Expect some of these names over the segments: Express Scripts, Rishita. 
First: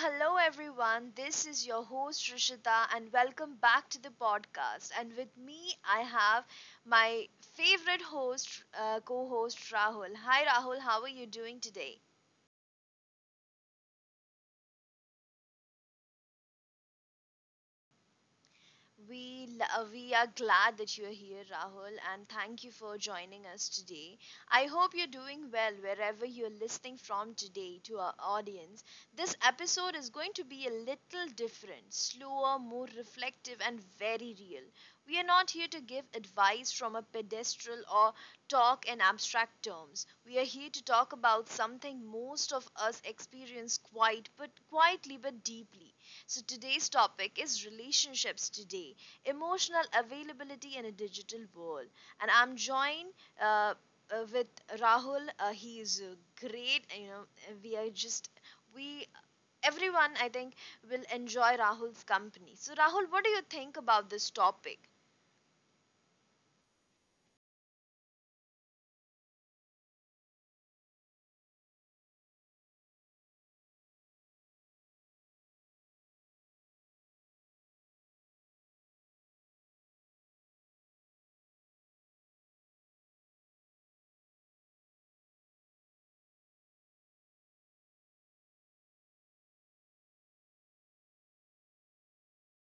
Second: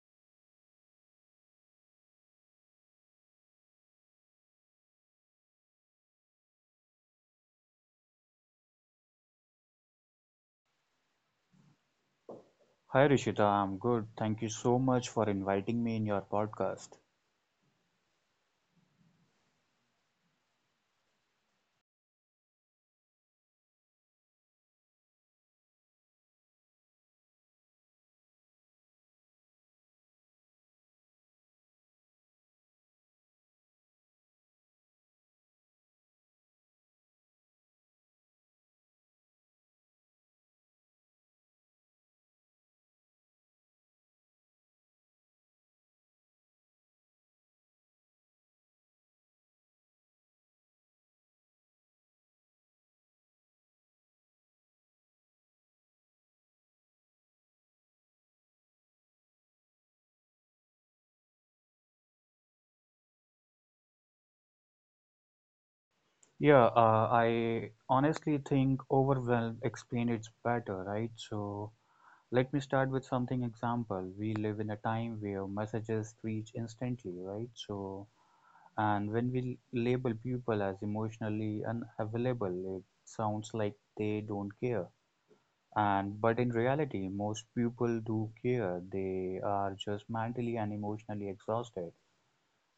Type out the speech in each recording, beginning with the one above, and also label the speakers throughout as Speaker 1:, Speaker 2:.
Speaker 1: hello everyone. This is your host Rishita, and welcome back to the podcast. And with me, I have my favorite host, co-host Rahul. Hi, Rahul. How are you doing today?
Speaker 2: Hi Rishita, I'm good. Thank you so much for inviting me in your podcast.
Speaker 1: We are glad that you're here, Rahul, and thank you for joining us today. I hope you're doing well wherever you're listening from today to our audience. This episode is going to be a little different, slower, more reflective, and very real. We are not here to give advice from a pedestal or talk in abstract terms. We are here to talk about something most of us experience quite but quietly but deeply so, today's topic is relationships today, emotional availability in a digital world. And I'm joined uh, uh, with Rahul. He is great. You know, we are just, we, everyone, I think, will enjoy Rahul's company. So, Rahul, what do you think about this topic?
Speaker 2: Yeah, I honestly think overwhelm explain it better, right? So let me start with something example. We live in a time where messages reach instantly, right? So and when we label people as emotionally unavailable, it sounds like they don't care. And but in reality, most people do care. They are just mentally and emotionally exhausted.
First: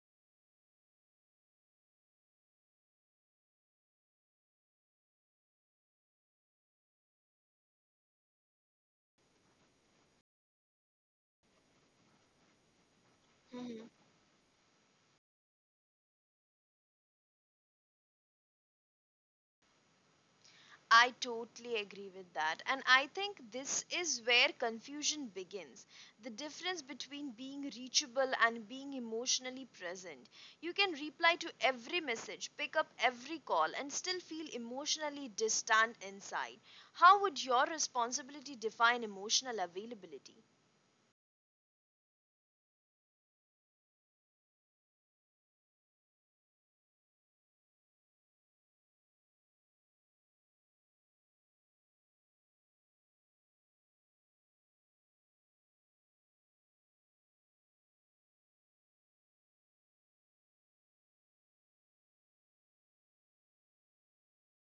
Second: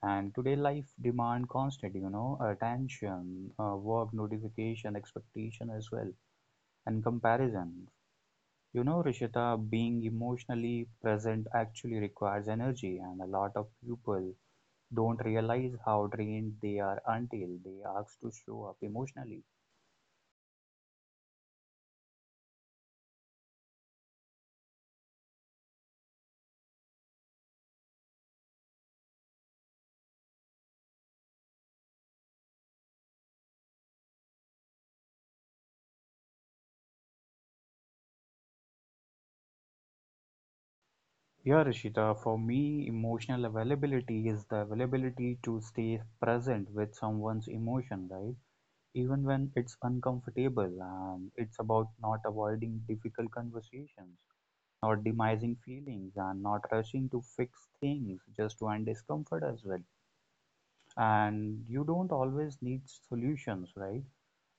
Speaker 2: And today life demand constant, you know, attention, work notification, expectation as well, and comparison. You know, Rishita, being emotionally present actually requires energy, and a lot of people don't realize how drained they are until they ask to show up emotionally.
Speaker 1: I totally agree with that. And I think this is where confusion begins. The difference between being reachable and being emotionally present. You can reply to every message, pick up every call, and still feel emotionally distant inside. How would your responsibility define emotional availability?
Speaker 2: Yeah, Rishita, for me, emotional availability is the availability to stay present with someone's emotion, right? Even when it's uncomfortable. And it's about not avoiding difficult conversations, not demising feelings, and not rushing to fix things just to end discomfort as well. And you don't always need solutions, right?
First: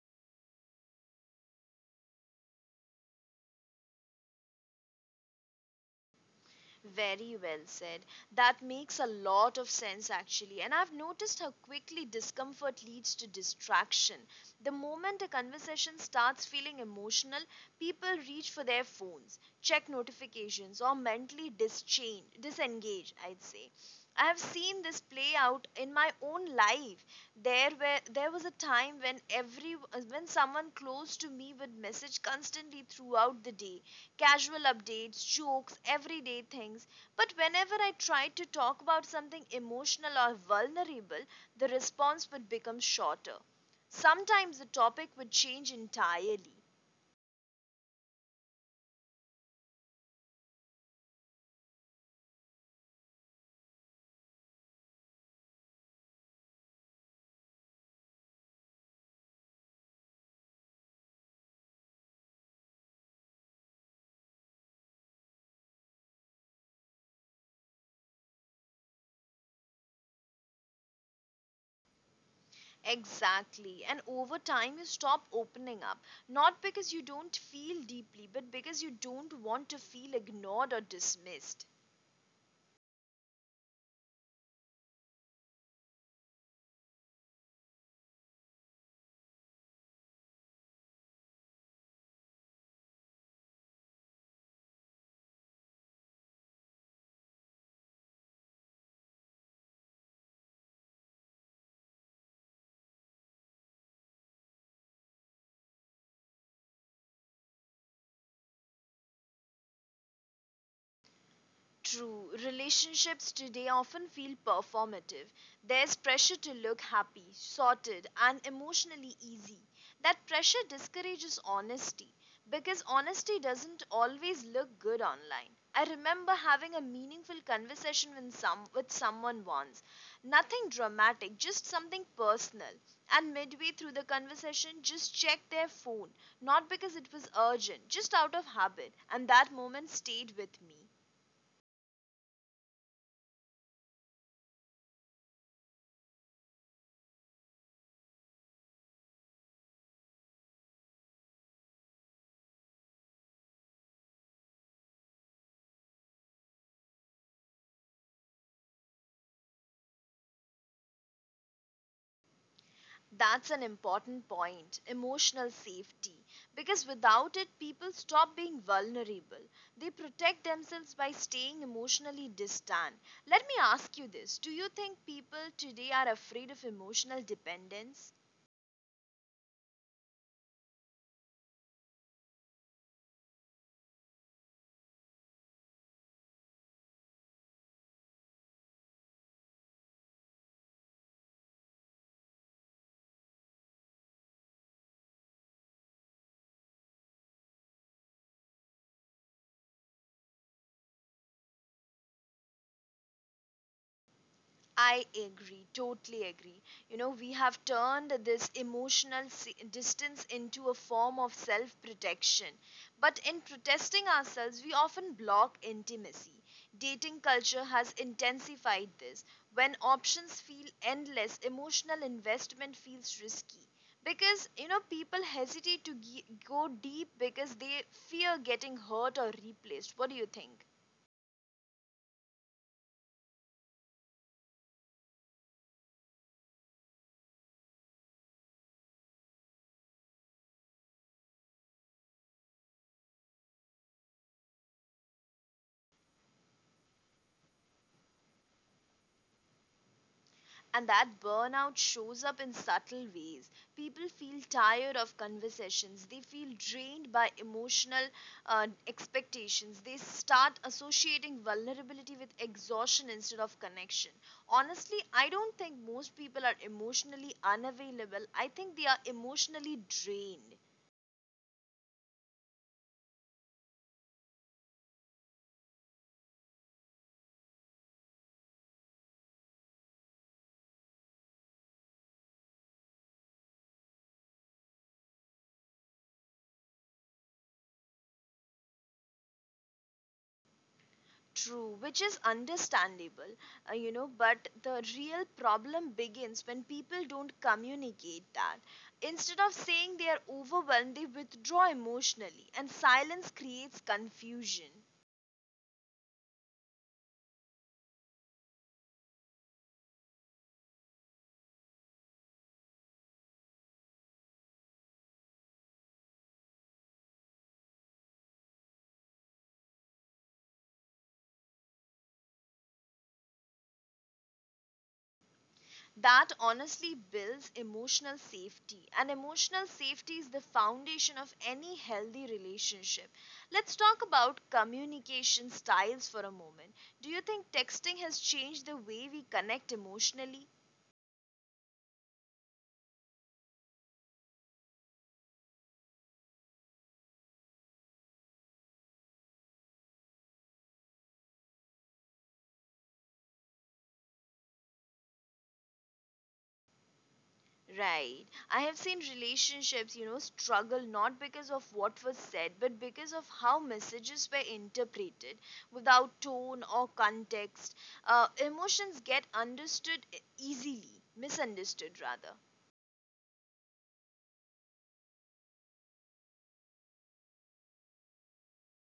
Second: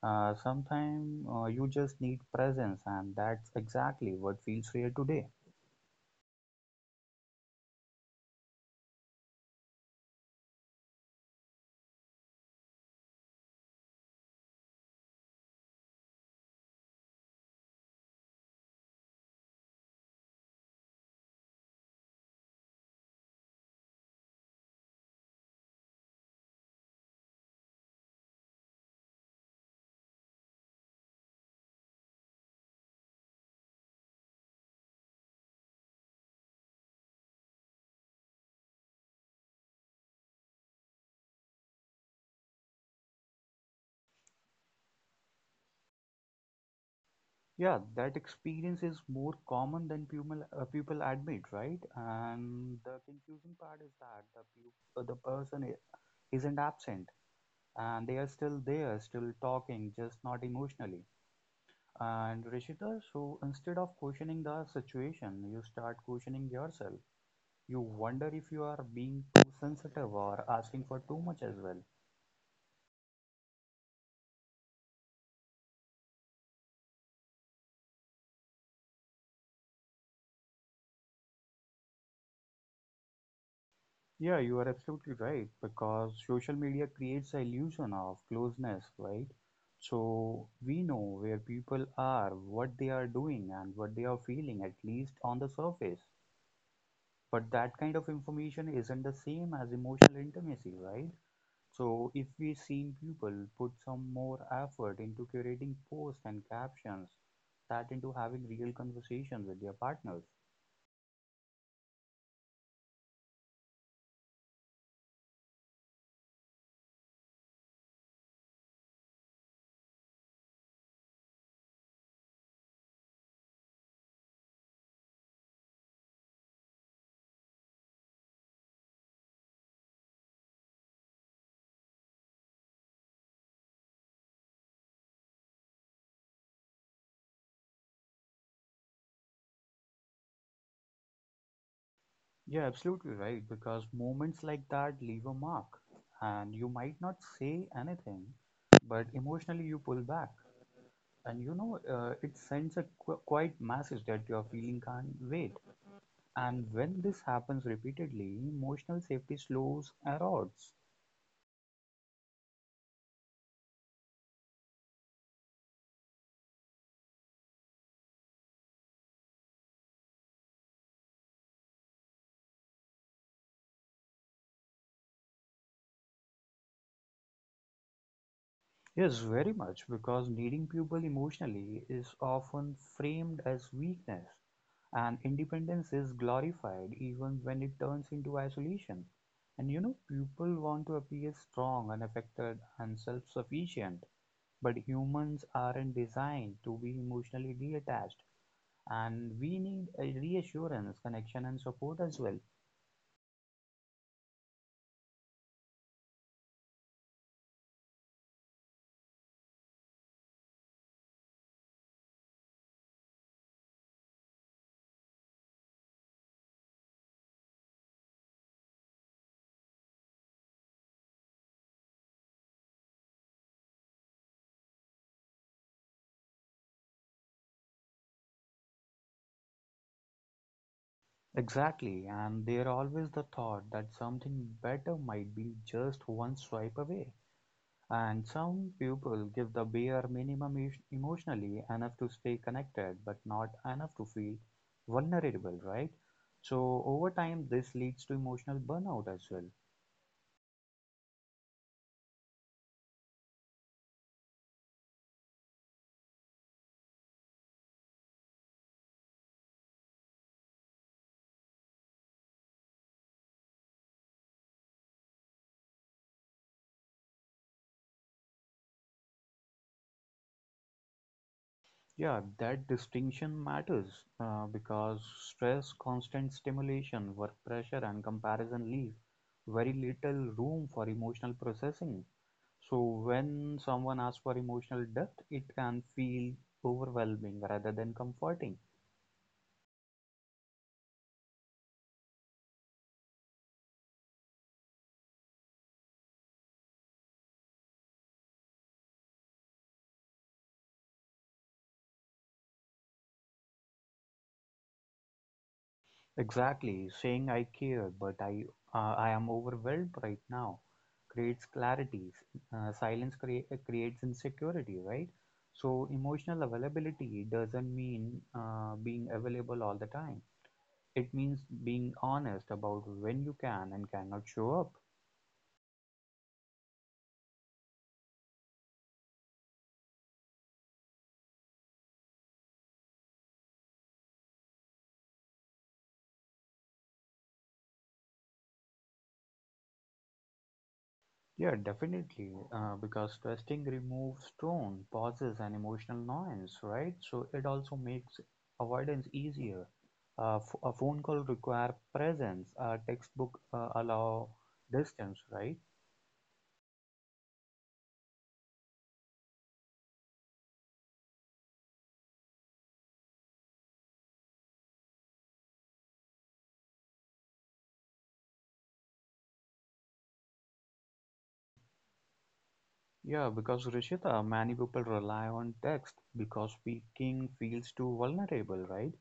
Speaker 2: Sometimes you just need presence, and that's exactly what feels rare today.
Speaker 1: Very well said. That makes a lot of sense actually. And I've noticed how quickly discomfort leads to distraction. The moment a conversation starts feeling emotional, people reach for their phones, check notifications, or mentally disengage, I'd say. I have seen this play out in my own life. There was a time when every when someone close to me would message constantly throughout the day, casual updates, jokes, everyday things. But whenever I tried to talk about something emotional or vulnerable, the response would become shorter. Sometimes the topic would change entirely.
Speaker 2: Yeah, that experience is more common than people admit, right? And the confusing part is that the person isn't absent, and they are still there, still talking, just not emotionally. And Rishita, so instead of questioning the situation, you start questioning yourself. You wonder if you are being too sensitive or asking for too much as well.
Speaker 1: Exactly. And over time, you stop opening up. Not because you don't feel deeply, but because you don't want to feel ignored or dismissed.
Speaker 2: Yeah, you are absolutely right because social media creates the illusion of closeness, right? So we know where people are, what they are doing, and what they are feeling, at least on the surface. But that kind of information isn't the same as emotional intimacy, right? So if we seen people put some more effort into curating posts and captions, that into having real conversations with their partners.
Speaker 1: True, relationships today often feel performative. There's pressure to look happy, sorted, and emotionally easy. That pressure discourages honesty because honesty doesn't always look good online. I remember having a meaningful conversation with, with someone once. Nothing dramatic, just something personal. And midway through the conversation, just checked their phone. Not because it was urgent, just out of habit. And that moment stayed with me.
Speaker 2: Yeah, absolutely right. Because moments like that leave a mark, and you might not say anything, but emotionally you pull back, and you know it sends a quiet message that your feeling can't wait. And when this happens repeatedly, emotional safety slows erodes.
Speaker 1: That's an important point, emotional safety. Because without it, people stop being vulnerable. They protect themselves by staying emotionally distant. Let me ask you this: do you think people today are afraid of emotional dependence?
Speaker 2: Yes, very much, because needing people emotionally is often framed as weakness, and independence is glorified even when it turns into isolation. And you know, people want to appear strong, unaffected, and self sufficient, but humans aren't designed to be emotionally detached, and we need a reassurance, connection, and support as well.
Speaker 1: I agree, totally agree. You know, we have turned this distance into a form of self protection. But in protesting ourselves, we often block intimacy. Dating culture has intensified this. When options feel endless, emotional investment feels risky. Because, you know, people hesitate to go deep because they fear getting hurt or replaced. What do you think?
Speaker 2: Exactly, and there always the thought that something better might be just one swipe away. And some people give the bare minimum emotionally enough to stay connected, but not enough to feel vulnerable, right? So, over time, this leads to emotional burnout as well.
Speaker 1: And that burnout shows up in subtle ways. People feel tired of conversations, they feel drained by emotional expectations, they start associating vulnerability with exhaustion instead of connection. Honestly, I don't think most people are emotionally unavailable, I think they are emotionally drained.
Speaker 2: Yeah, that distinction matters because stress, constant stimulation, work pressure, and comparison leave very little room for emotional processing. So, when someone asks for emotional depth, it can feel overwhelming rather than comforting.
Speaker 1: True, which is understandable, but the real problem begins when people don't communicate that. Instead of saying they are overwhelmed, they withdraw emotionally, and silence creates confusion.
Speaker 2: Exactly, saying I care but I am overwhelmed right now creates clarity. Silence creates insecurity, right? So emotional availability doesn't mean being available all the time. It means being honest about when you can and cannot show up.
Speaker 1: That honestly builds emotional safety, and emotional safety is the foundation of any healthy relationship. Let's talk about communication styles for a moment. Do you think texting has changed the way we connect emotionally?
Speaker 2: Yeah, definitely. Because testing removes tone, pauses, and emotional noise, right? So it also makes avoidance easier. A phone call require presence. A textbook allow distance, right?
Speaker 1: Right. I have seen relationships, you know, struggle not because of what was said, but because of how messages were interpreted without tone or context. Emotions get understood easily, misunderstood rather.
Speaker 2: Yeah, because Rishita, many people rely on text because speaking feels too vulnerable, right?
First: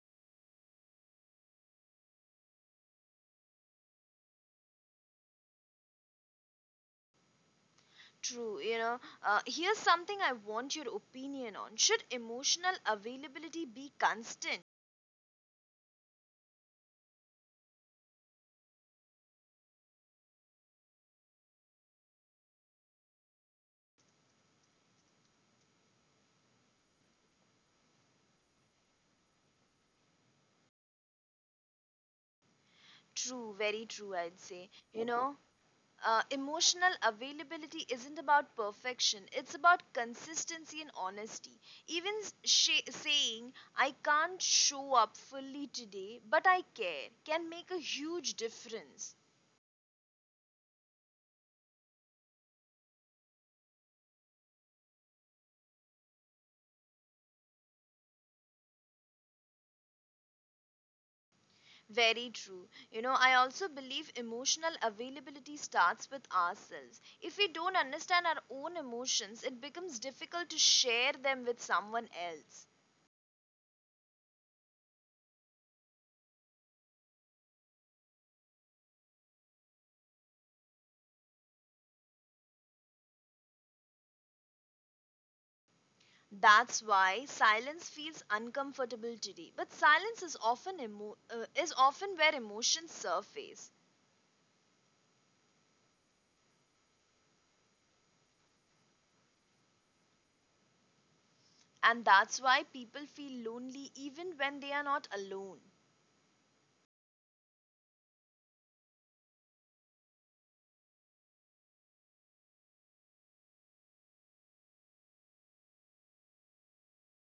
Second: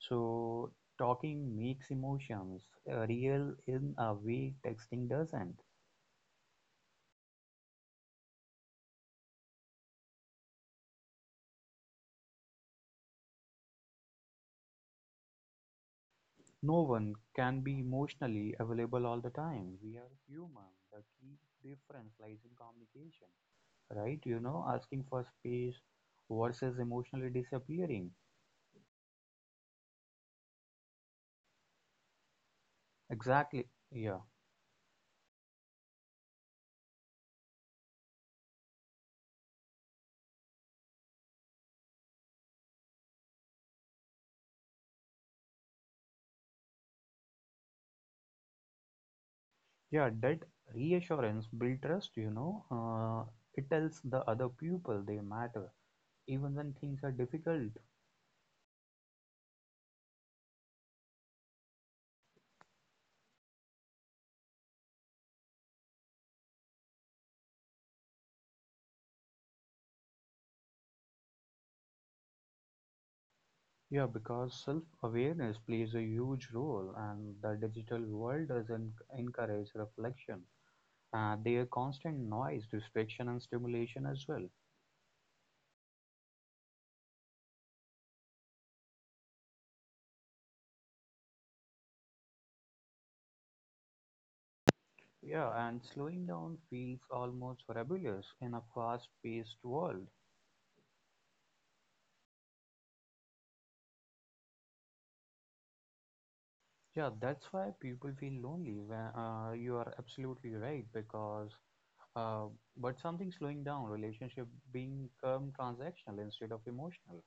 Speaker 2: So talking makes emotions real in a way texting doesn't.
Speaker 1: True, you know. Here's something I want your opinion on. Should emotional availability be constant?
Speaker 2: No one can be emotionally available all the time. We are human. The key difference lies in communication, right? You know, asking for space versus emotionally disappearing.
Speaker 1: True,
Speaker 2: Exactly.
Speaker 1: very
Speaker 2: Yeah.
Speaker 1: true, I'd say. You know, emotional availability isn't about perfection, it's about consistency and honesty, even saying I can't show up fully today but I care can make a huge difference.
Speaker 2: Yeah, that reassurance build trust, you know. It tells the other people they matter, even when things are difficult.
Speaker 1: Very true, you know, I also believe emotional availability starts with ourselves. If we don't understand our own emotions it becomes difficult to share them with someone else.
Speaker 2: Yeah, because self-awareness plays a huge role, and the digital world doesn't encourage reflection. Their constant noise, distraction, and stimulation as well.
Speaker 1: That's why silence feels uncomfortable today. But silence is often is often where emotions surface,
Speaker 2: Yeah, and slowing down feels almost rebellious in a fast-paced world.
Speaker 1: and that's why people feel lonely even when they are not alone.
Speaker 2: Yeah, that's why people feel lonely. When You are absolutely right, because uh, but something slowing down, relationship being transactional instead of emotional.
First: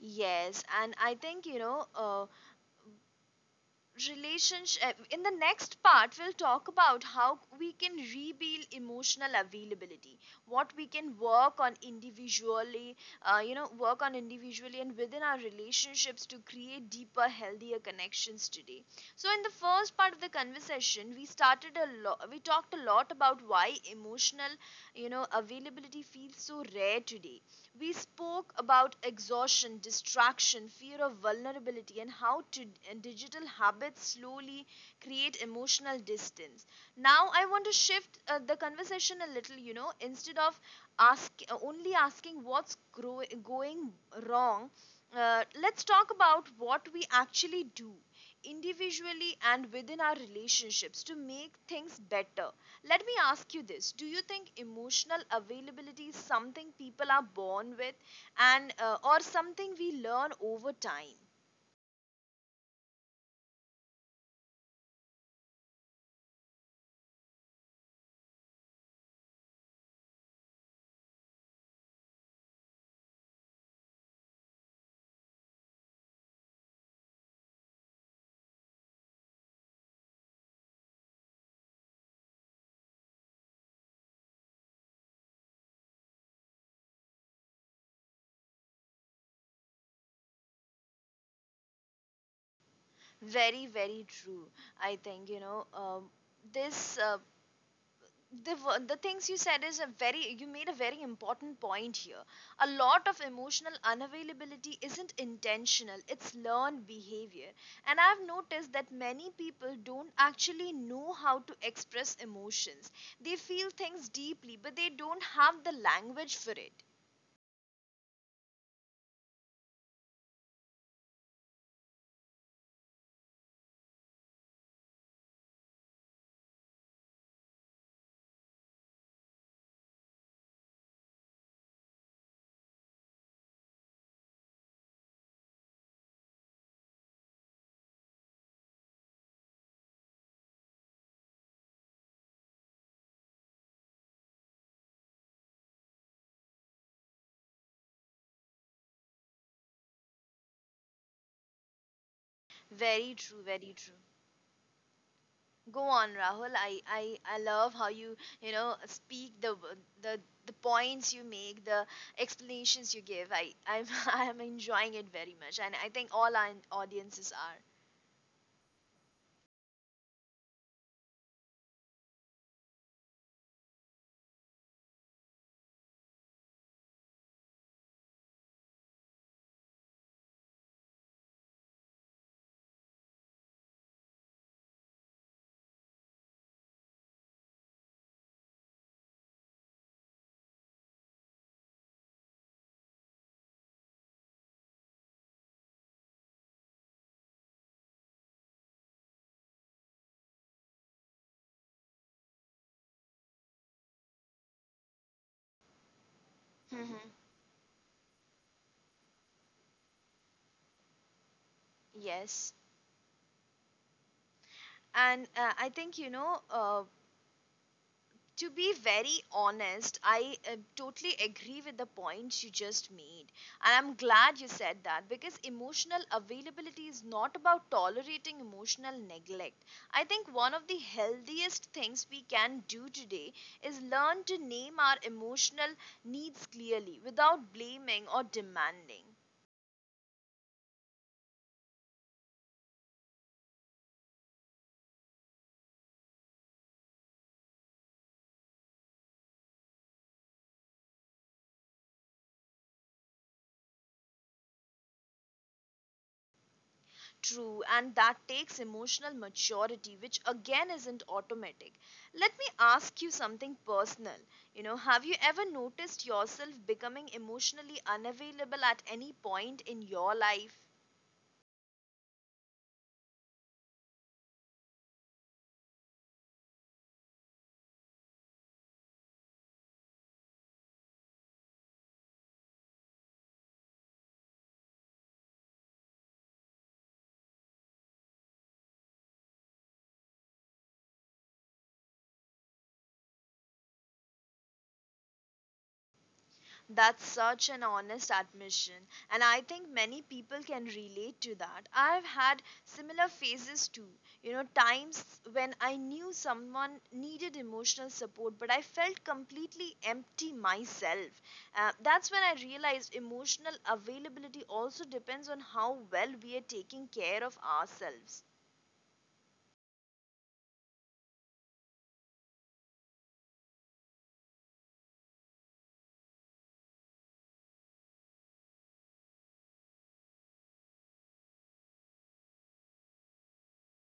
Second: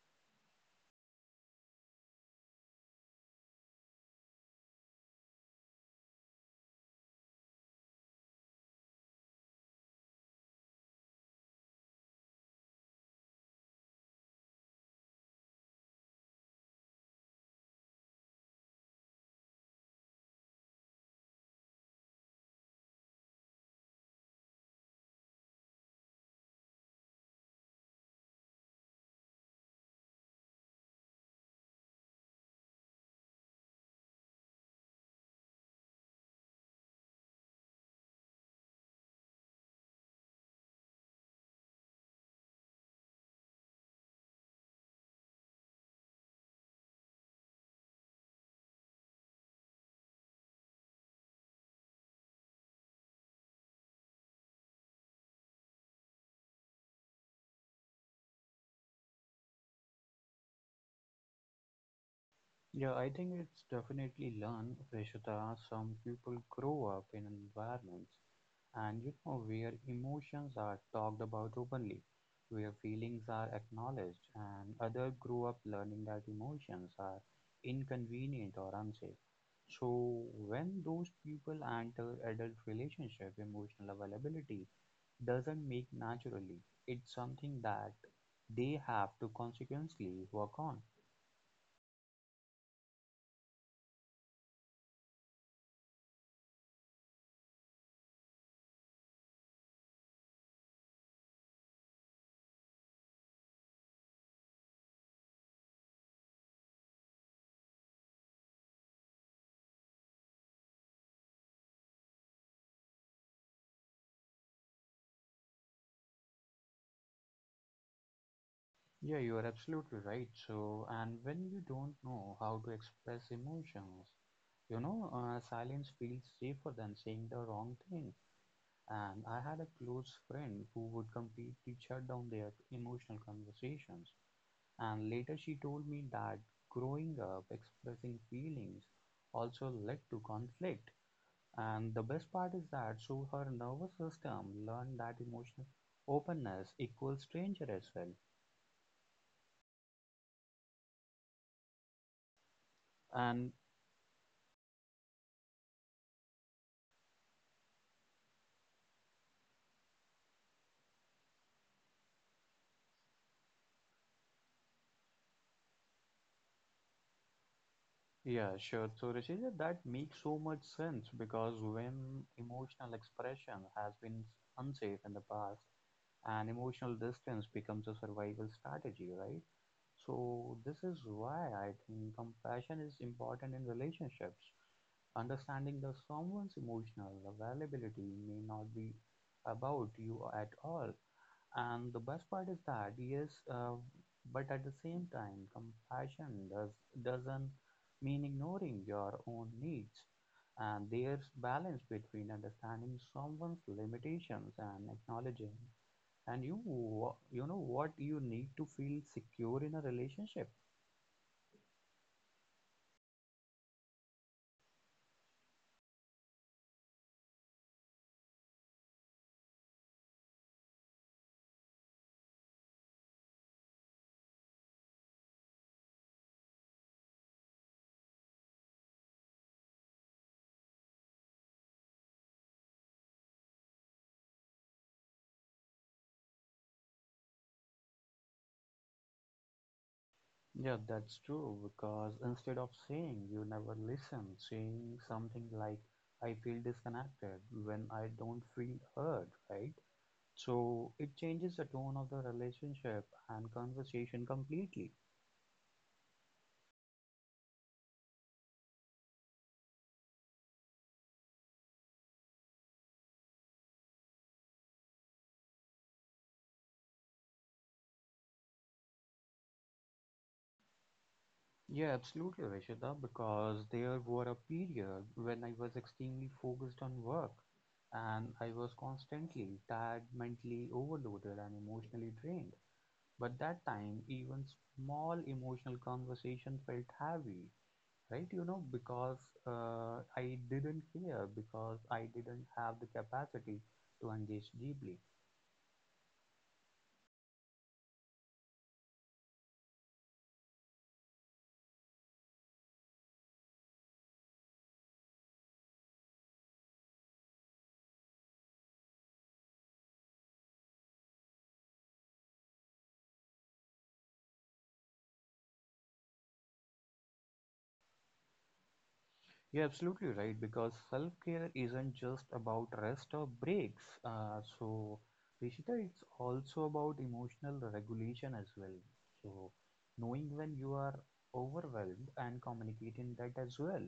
Speaker 1: Yes, and I think you know. Relationship In the next part we'll talk about how we can rebuild emotional availability, what we can work on individually, and within our relationships to create deeper healthier connections today. So in the first part of the conversation we talked a lot about why emotional, you know, availability feels so rare today. We spoke about exhaustion, distraction, fear of vulnerability, and and digital habits slowly create emotional distance. Now, I want to shift the conversation a little, you know, instead of only asking what's going wrong, let's talk about what we actually do individually and within our relationships to make things better. Let me ask you this: do you think emotional availability is something people are born with and or something we learn over time?
Speaker 2: Yeah, I think it's definitely learned, Preshita. Some people grow up in environments. And you know, where emotions are talked about openly, where feelings are acknowledged, and others grow up learning that emotions are inconvenient or unsafe. So, when those people enter adult relationship, emotional availability doesn't make naturally. It's something that they have to consequently work on.
Speaker 1: Very, very true. I think, you know, this uh, the things you said is a very you made a very important point here. A lot of emotional unavailability isn't intentional, it's learned behavior, and I've noticed that many people don't actually know how to express emotions. They feel things deeply but they don't have the language for it.
Speaker 2: Yeah, you are absolutely right. So, and when you don't know how to express emotions, you know, silence feels safer than saying the wrong thing. And I had a close friend who would completely shut down their emotional conversations. And later she told me that growing up, expressing feelings also led to conflict. And the best part is that so her nervous system learned that emotional openness equals danger as well.
Speaker 1: Very true,
Speaker 2: And
Speaker 1: very true. Go on, Rahul. I love how you, you know, speak the the points you make, the explanations you give. I'm I am enjoying it very much, and I think all our audiences are.
Speaker 2: yeah, sure. So, Rishija, that makes so much sense because when emotional expression has been unsafe in the past, and emotional distance becomes a survival strategy, right? So, this is why I think compassion is important in relationships. Understanding that someone's emotional availability may not be about you at all, and the best part is that, yes, uh, but at the same time, compassion doesn't mean ignoring your own needs. And there's balance between understanding someone's limitations and acknowledging, and
Speaker 1: Mm-hmm.
Speaker 2: you know what you need to feel secure in a relationship.
Speaker 1: Yes, and I think you know, to be very honest, I totally agree with the points you just made. And I'm glad you said that because emotional availability is not about tolerating emotional neglect. I think one of the healthiest things we can do today is learn to name our emotional needs clearly without blaming or demanding.
Speaker 2: Yeah, that's true. Because instead of saying you never listen, saying something like "I feel disconnected" when I don't feel heard, right? So it changes the tone of the relationship and conversation completely.
Speaker 1: True, and that takes emotional maturity, which again isn't automatic. Let me ask you something personal. You know, have you ever noticed yourself becoming emotionally unavailable at any point in your life?
Speaker 2: Yeah, absolutely, Rishita, because there were a period when I was extremely focused on work and I was constantly tired, mentally overloaded, and emotionally drained. But that time, even small emotional conversation felt heavy, right? You know, because I didn't care, because I didn't have the capacity to engage deeply.
Speaker 1: That's such an honest admission, and I think many people can relate to that. I've had similar phases too. You know, times when I knew someone needed emotional support, but I felt completely empty myself. That's when I realized emotional availability also depends on how well we are taking care of ourselves.
Speaker 2: You're absolutely right because self-care isn't just about rest or breaks. So, Rishita, it's also about emotional regulation as well. So, knowing when you are overwhelmed and communicating that as well.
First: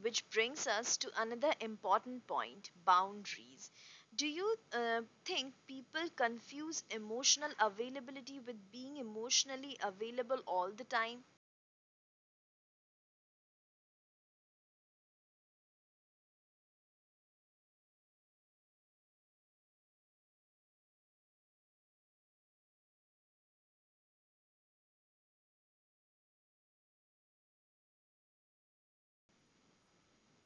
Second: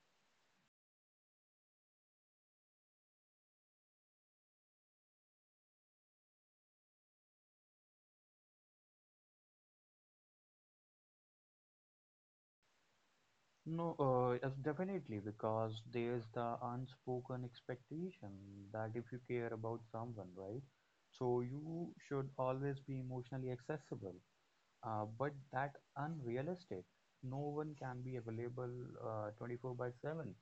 Speaker 1: Which brings us to another important point, boundaries. Do you think people confuse emotional availability with being emotionally available all the time?
Speaker 2: No, Yes, definitely because there's the unspoken expectation that if you care about someone, right? So you should always be emotionally accessible. But that unrealistic. No one can be available 24 by 7.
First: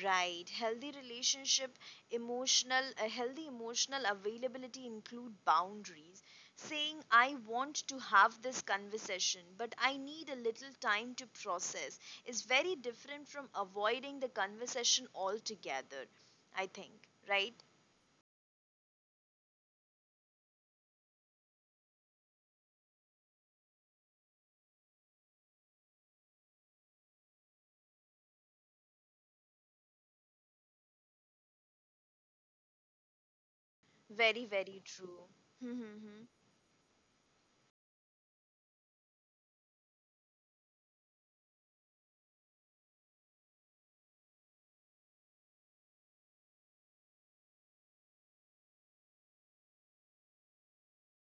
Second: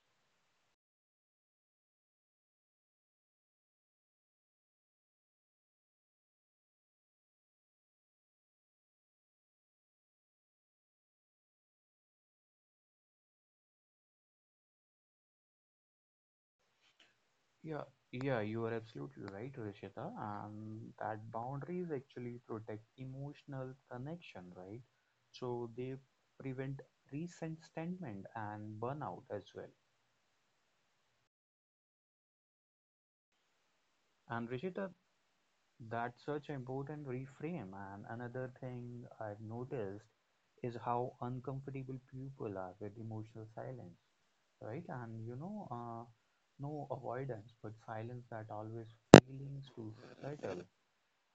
Speaker 1: Right. A healthy emotional availability include boundaries. Saying, I want to have this conversation, but I need a little time to process, is very different from avoiding the conversation altogether, I think, right?
Speaker 2: Yeah, yeah, you are absolutely right, Rishita. And that boundaries actually protect emotional connection, right? So they prevent resentment and burnout as well.
Speaker 1: Very,
Speaker 2: And
Speaker 1: very
Speaker 2: Rishita,
Speaker 1: true. Mm-hmm.
Speaker 2: that's such an important reframe. And another thing I've noticed is how uncomfortable people are with emotional silence, right? And you know, no avoidance, but silence that always feelings to settle.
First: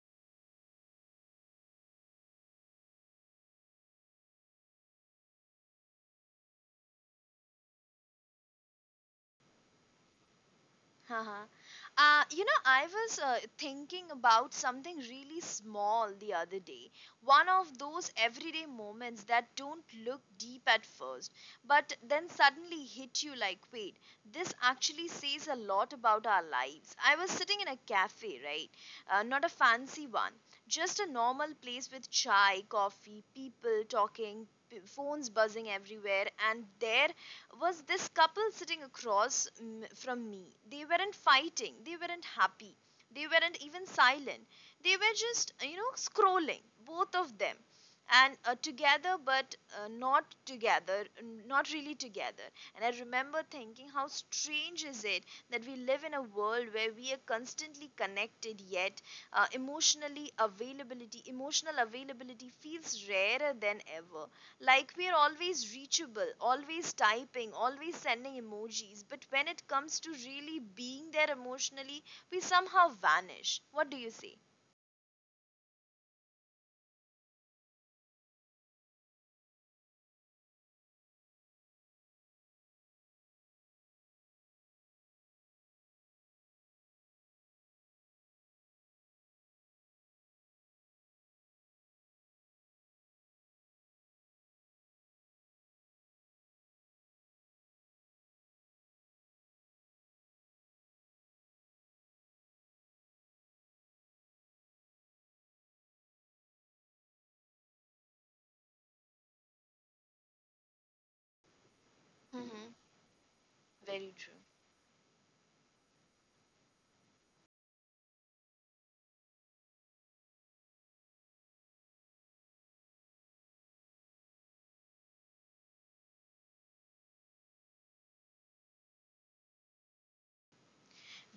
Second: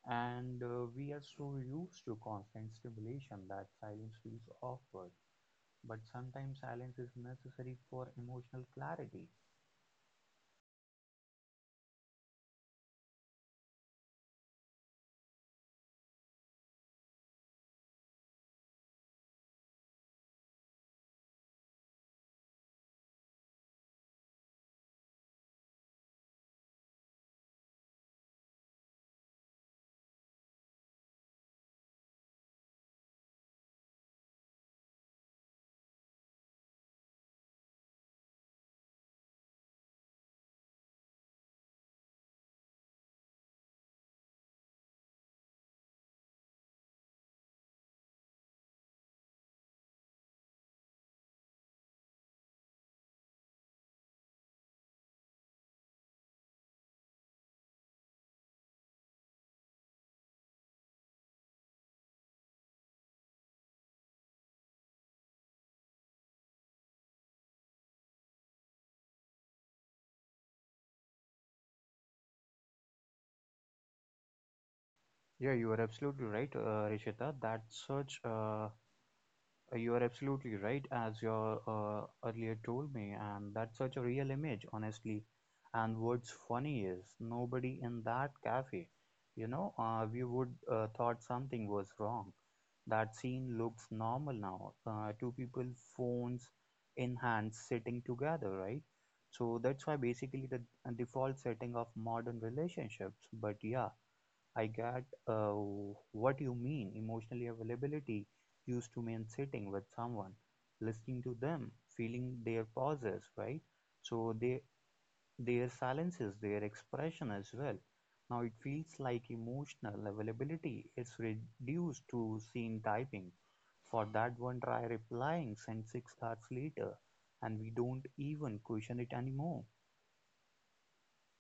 Speaker 2: And we are so used to constant stimulation that silence feels awkward. But sometimes silence is necessary for emotional clarity.
Speaker 1: Uh-huh. You know, I was thinking about something really small the other day. One of those everyday moments that don't look deep at first, but then suddenly hit you like, wait, this actually says a lot about our lives. I was sitting in a cafe, right? Not a fancy one, just a normal place with chai, coffee, people talking, phones buzzing everywhere, and there was this couple sitting across from me. They weren't fighting, they weren't happy, they weren't even silent. They were just, you know, scrolling, both of them. And together, but not together, not really together. And I remember thinking, how strange is it that we live in a world where we are constantly connected, yet emotional availability feels rarer than ever. Like we are always reachable, always typing, always sending emojis, but when it comes to really being there emotionally, we somehow vanish. What do you say?
Speaker 2: Yeah, you are absolutely right, Rishita. That search You are absolutely right, as you earlier told me, and that's such a real image, honestly. And what's funny is nobody in that cafe, you know, we would thought something was wrong. That scene looks normal now. Two people, phones in hand, sitting together, right? So that's why basically the default setting of modern relationships. But yeah, I get what you mean. Emotionally availability used to mean sitting with someone, listening to them, feeling their
Speaker 1: Mm-hmm.
Speaker 2: pauses, right?
Speaker 1: Very
Speaker 2: So
Speaker 1: true.
Speaker 2: they, their silences, their expression as well. Now it feels like emotional availability is reduced to scene typing. For that one try replying, sent 6 hours later, and we don't even question it anymore.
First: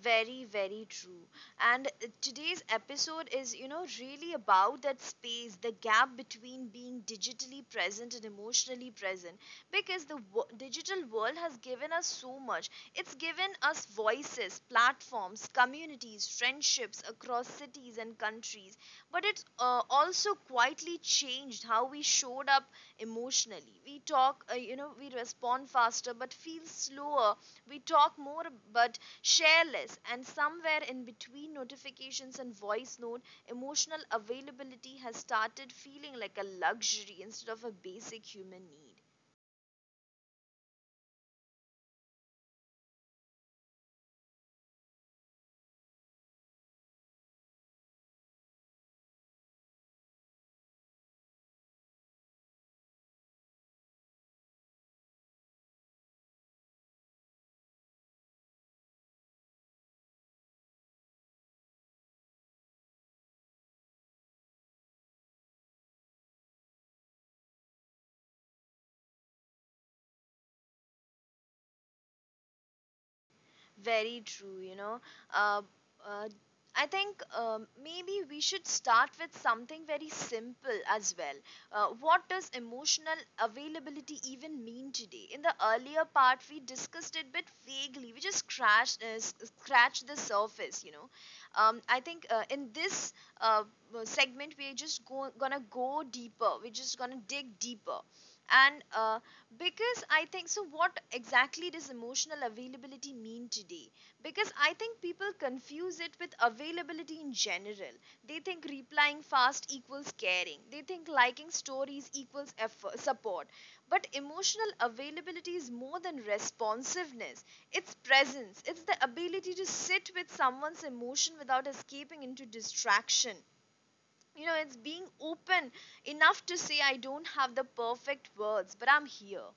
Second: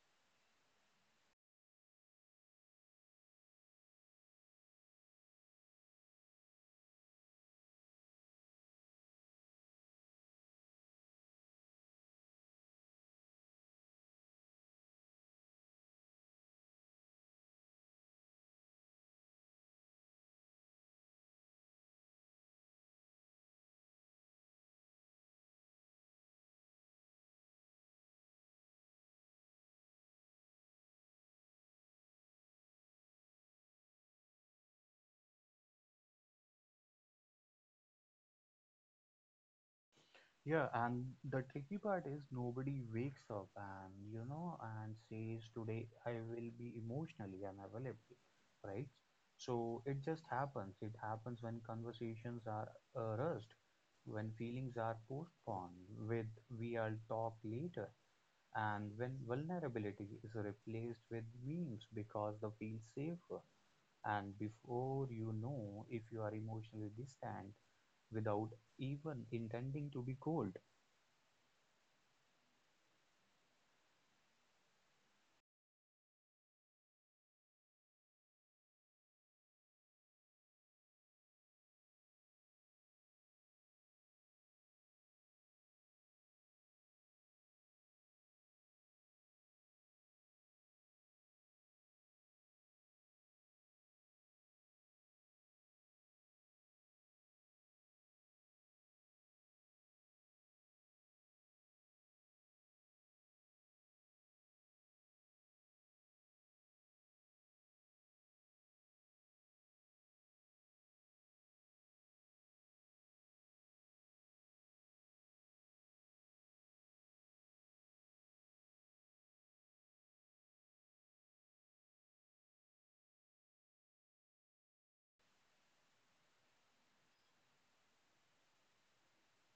Speaker 1: Very, very true. And today's episode is, you know, really about that space, the gap between being digitally present and emotionally present. Because digital world has given us so much. It's given us voices, platforms, communities, friendships across cities and countries, but it's also quietly changed how we showed up emotionally. We talk, we respond faster but feel slower, we talk more but share less, and somewhere in between notifications and voice note, emotional availability has started feeling like a luxury instead of a basic human need.
Speaker 2: Yeah, and the tricky part is nobody wakes up and you know and says today I will be emotionally unavailable, right? So it just happens. It happens when conversations are rushed, when feelings are postponed, with we will talk later, and when vulnerability is replaced with memes because they feel safer. And before you know, if you are emotionally distant without even intending to be cold.
Speaker 1: Very true, you know. Uh, uh, I think maybe we should start with something very simple as well. What does emotional availability even mean today? In the earlier part, we discussed it but vaguely. We just scratched, scratched the surface, you know. I think in this uh, segment, we're just gonna go deeper. We're just gonna dig deeper. And because I think so, what exactly does emotional availability mean today? Because I think people confuse it with availability in general. They think replying fast equals caring. They think liking stories equals effort, support. But emotional availability is more than responsiveness. It's presence. It's the ability to sit with someone's emotion without escaping into distraction. You know, it's being open enough to say, I don't have the perfect words, but I'm here.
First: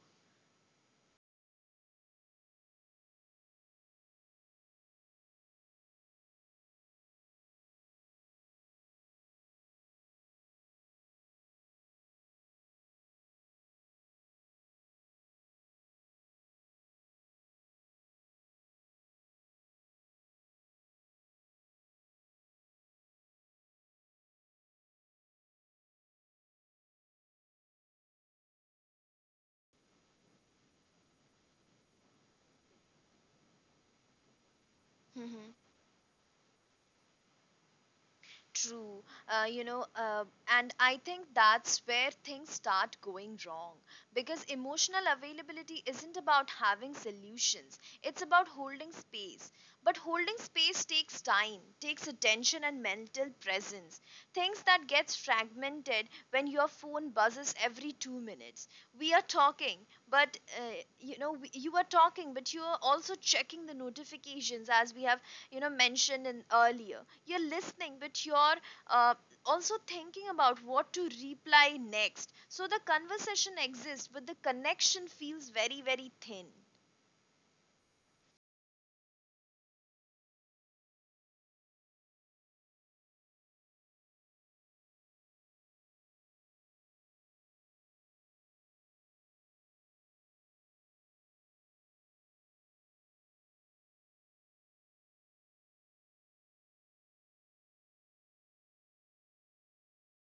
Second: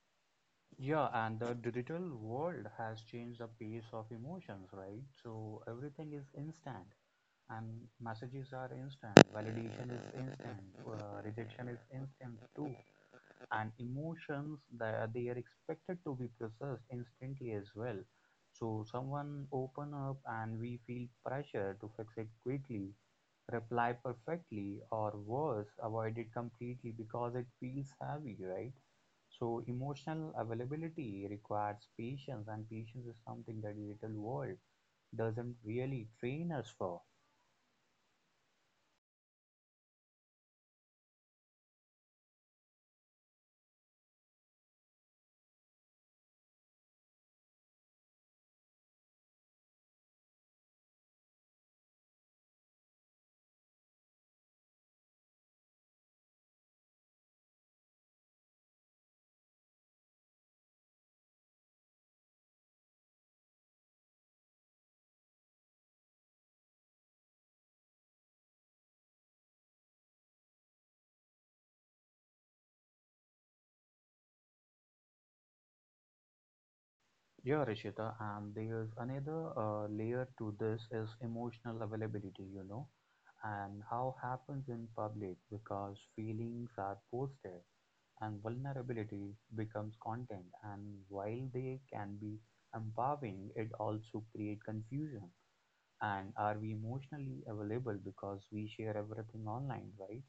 Speaker 2: Yeah, and the digital world has changed the pace of emotions, right? So everything is instant, and messages are instant, validation is instant, rejection is instant too, and emotions that they are expected to be processed instantly as well. So someone open up, and we feel pressure to fix it quickly, reply perfectly, or worse, avoid it completely because it feels heavy, right? So emotional availability requires patience, and patience is something that digital world
Speaker 1: Mm-hmm.
Speaker 2: doesn't really train us for.
Speaker 1: True. Uh, you know, uh, and I think that's where things start going wrong because emotional availability isn't about having solutions. It's about holding space. But holding space takes time, takes attention and mental presence. Things that gets fragmented when your phone buzzes every 2 minutes. We are talking, but you know, we, you are talking, but you are also checking the notifications as we have mentioned in earlier. You're listening, but you're uh, also thinking about what to reply next. So the conversation exists, but the connection feels very thin.
Speaker 2: Yeah, Rishita, and there's another layer to this is emotional availability, you know, and how happens in public because feelings are posted and vulnerability becomes content. And while they can be empowering, it also create confusion. And are we emotionally available because we share everything online, right?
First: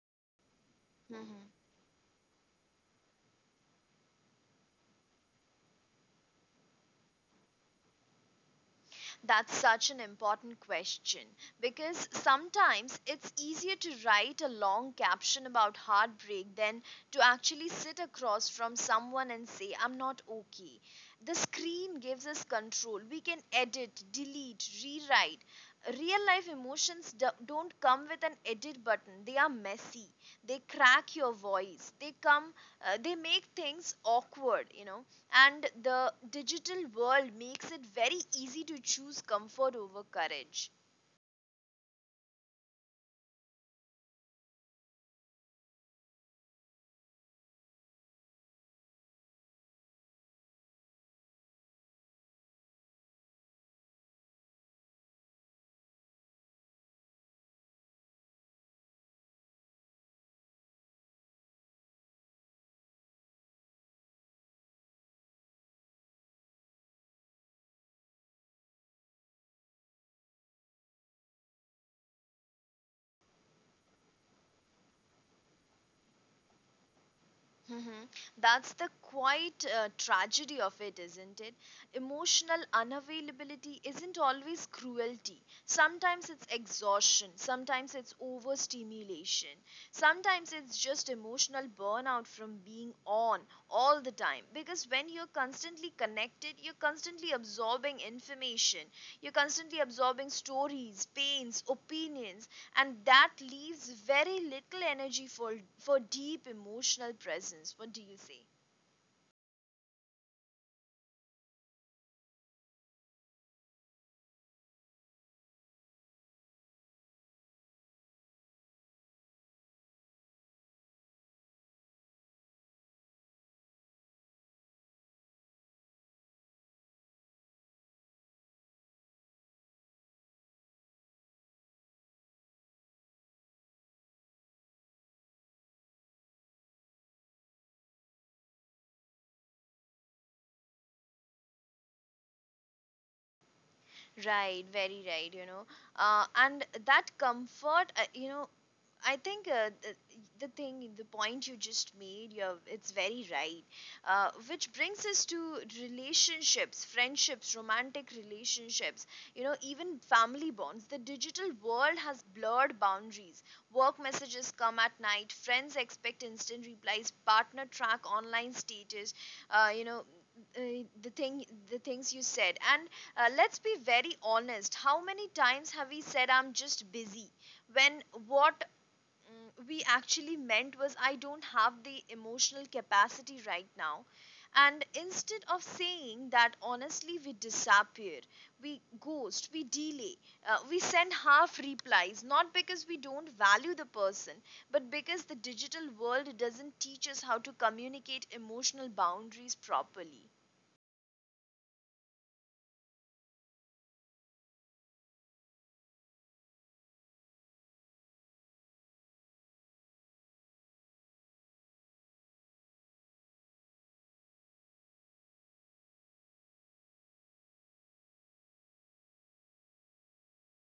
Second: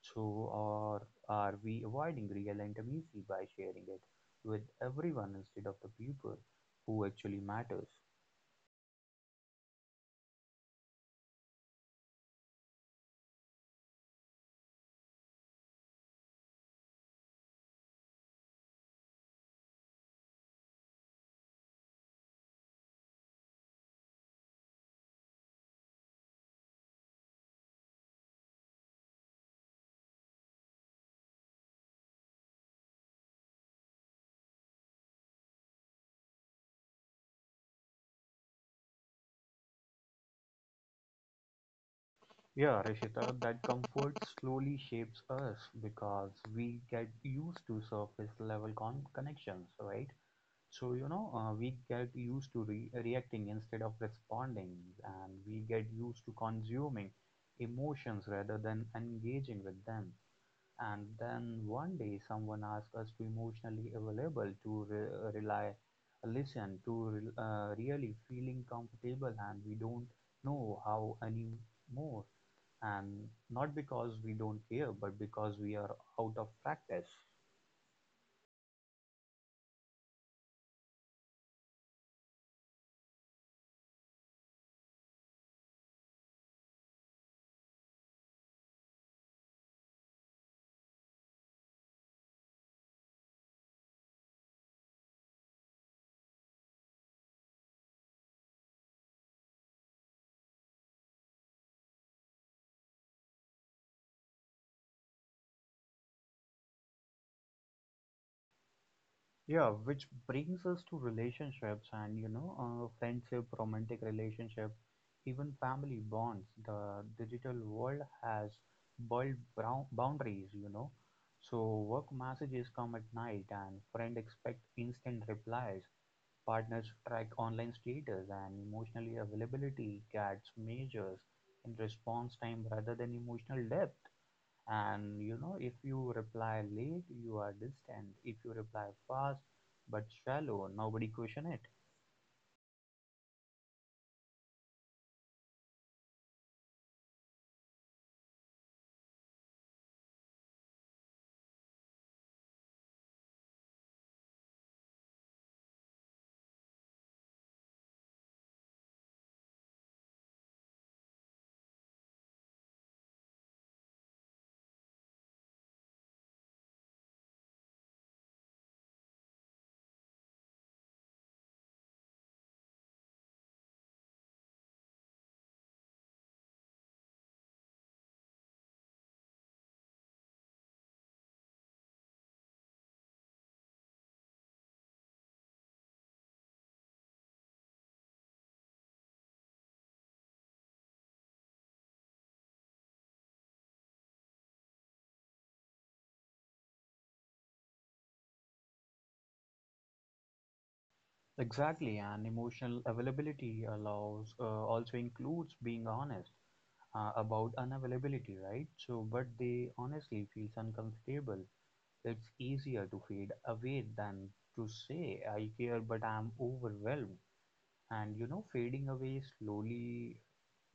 Speaker 2: So, or are we avoiding real intimacy by sharing it with everyone instead of the people who actually matters?
Speaker 1: That's such an important question because sometimes it's easier to write a long caption about heartbreak than to actually sit across from someone and say, I'm not okay. The screen gives us control. We can edit, delete, rewrite. Real life emotions don't come with an edit button. They are messy. They crack your voice. They come, they make things awkward, and the digital world makes it very easy to choose comfort over courage.
Speaker 2: Yeah, Rishita, that comfort slowly shapes us because we get used to surface level connections, right? We get used to reacting instead of responding, and we get used to consuming emotions rather than engaging with them. And then one day someone asked us to emotionally available, to rely, listen, to really feeling comfortable, and we don't know how anymore. And not because we don't care, but because we are out of practice.
Speaker 1: Mhm. That's the quite tragedy of it, isn't it? Emotional unavailability isn't always cruelty. Sometimes it's exhaustion, sometimes it's overstimulation, sometimes it's just emotional burnout from being on all the time. Because when you're constantly connected, you're constantly absorbing information, you're constantly absorbing stories, pains, opinions, and that leaves very little energy for deep emotional presence. What do you say?
Speaker 2: Yeah, which brings us to relationships and friendship, romantic relationship, even family bonds. The digital world has blurred brown boundaries, you know. So work messages come at night, and friend expect instant replies. Partners track online status, and emotional availability gets measures in response time rather than emotional depth. And you know, if you reply late, you are distant. If you reply fast but shallow, nobody question it.
Speaker 1: Right, very right, you know. And that comfort, I think uh, the, the thing, the point you just made, it's very right. Which brings us to relationships, friendships, romantic relationships, you know, even family bonds. The digital world has blurred boundaries. Work messages come at night, friends expect instant replies, partner track online status, uh, you know, uh, the thing the things you said. And let's be very honest. How many times have we said, I'm just busy, when what we actually meant was, I don't have the emotional capacity right now? And instead of saying that honestly, we disappear, we ghost, we delay, we send half replies, not because we don't value the person, but because the digital world doesn't teach us how to communicate emotional boundaries properly.
Speaker 2: Exactly, and emotional availability allows also includes being honest about unavailability, right? So, but they honestly feels uncomfortable. It's easier to fade away than to say I care, but I'm overwhelmed. And you know, fading away slowly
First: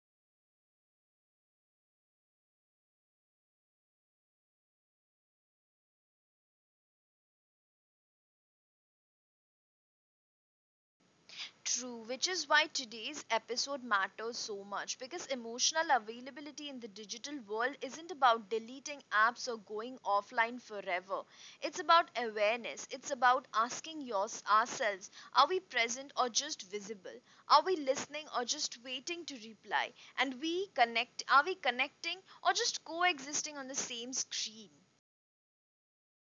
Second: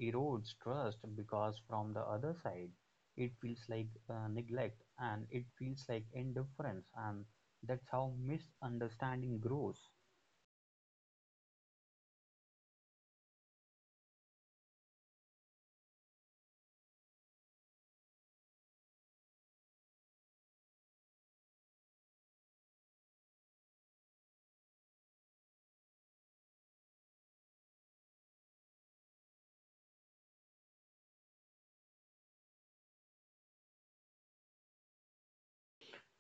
Speaker 2: erodes trust because from the other side it feels like neglect, and it feels like indifference, and that's how misunderstanding grows.
Speaker 1: True, which is why today's episode matters so much because emotional availability in the digital world isn't about deleting apps or going offline forever. It's about awareness. It's about asking ourselves, are we present or just visible? Are we listening or just waiting to reply? And we connect are we connecting or just coexisting on the same screen?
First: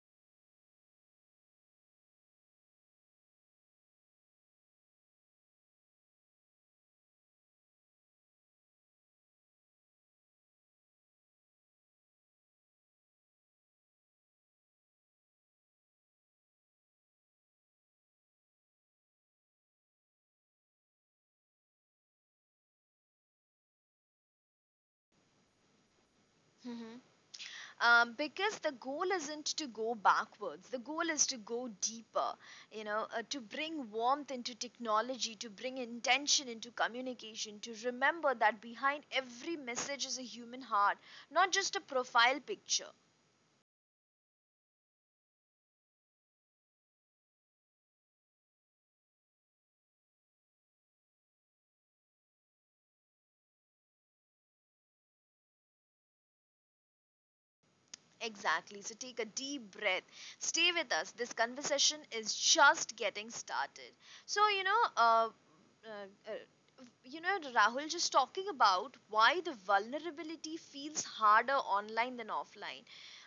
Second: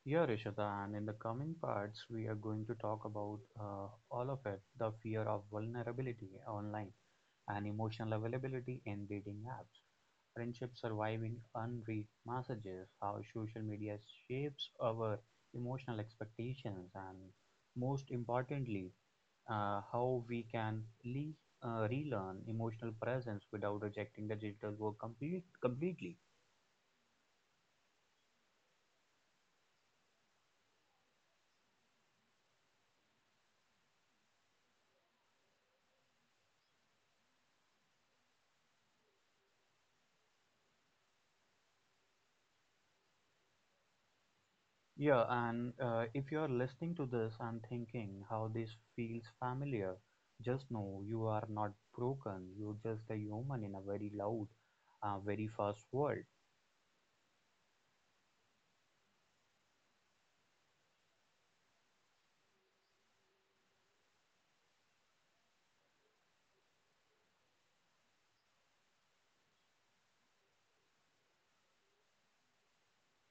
Speaker 2: Here, Ishita, and in the coming parts we are going to talk about uh, all of it, the fear of vulnerability online and emotional availability in dating apps, friendship surviving unread messages, how social media shapes our emotional expectations, and most importantly how we can relearn emotional presence without rejecting the digital work completely.
Speaker 1: Because the goal isn't to go backwards, the goal is to go deeper, you know. Uh, to bring warmth into technology, to bring intention into communication, to remember that behind every message is a human heart, not just a profile picture.
Speaker 2: Yeah, and if you are listening to this and thinking how this feels familiar, just know you are not broken. You're just a human in a very loud, very fast world.
Speaker 1: Exactly. So take a deep breath. Stay with us. This conversation is just getting started. So, you know, uh, Rahul just talking about why the vulnerability feels harder online than offline.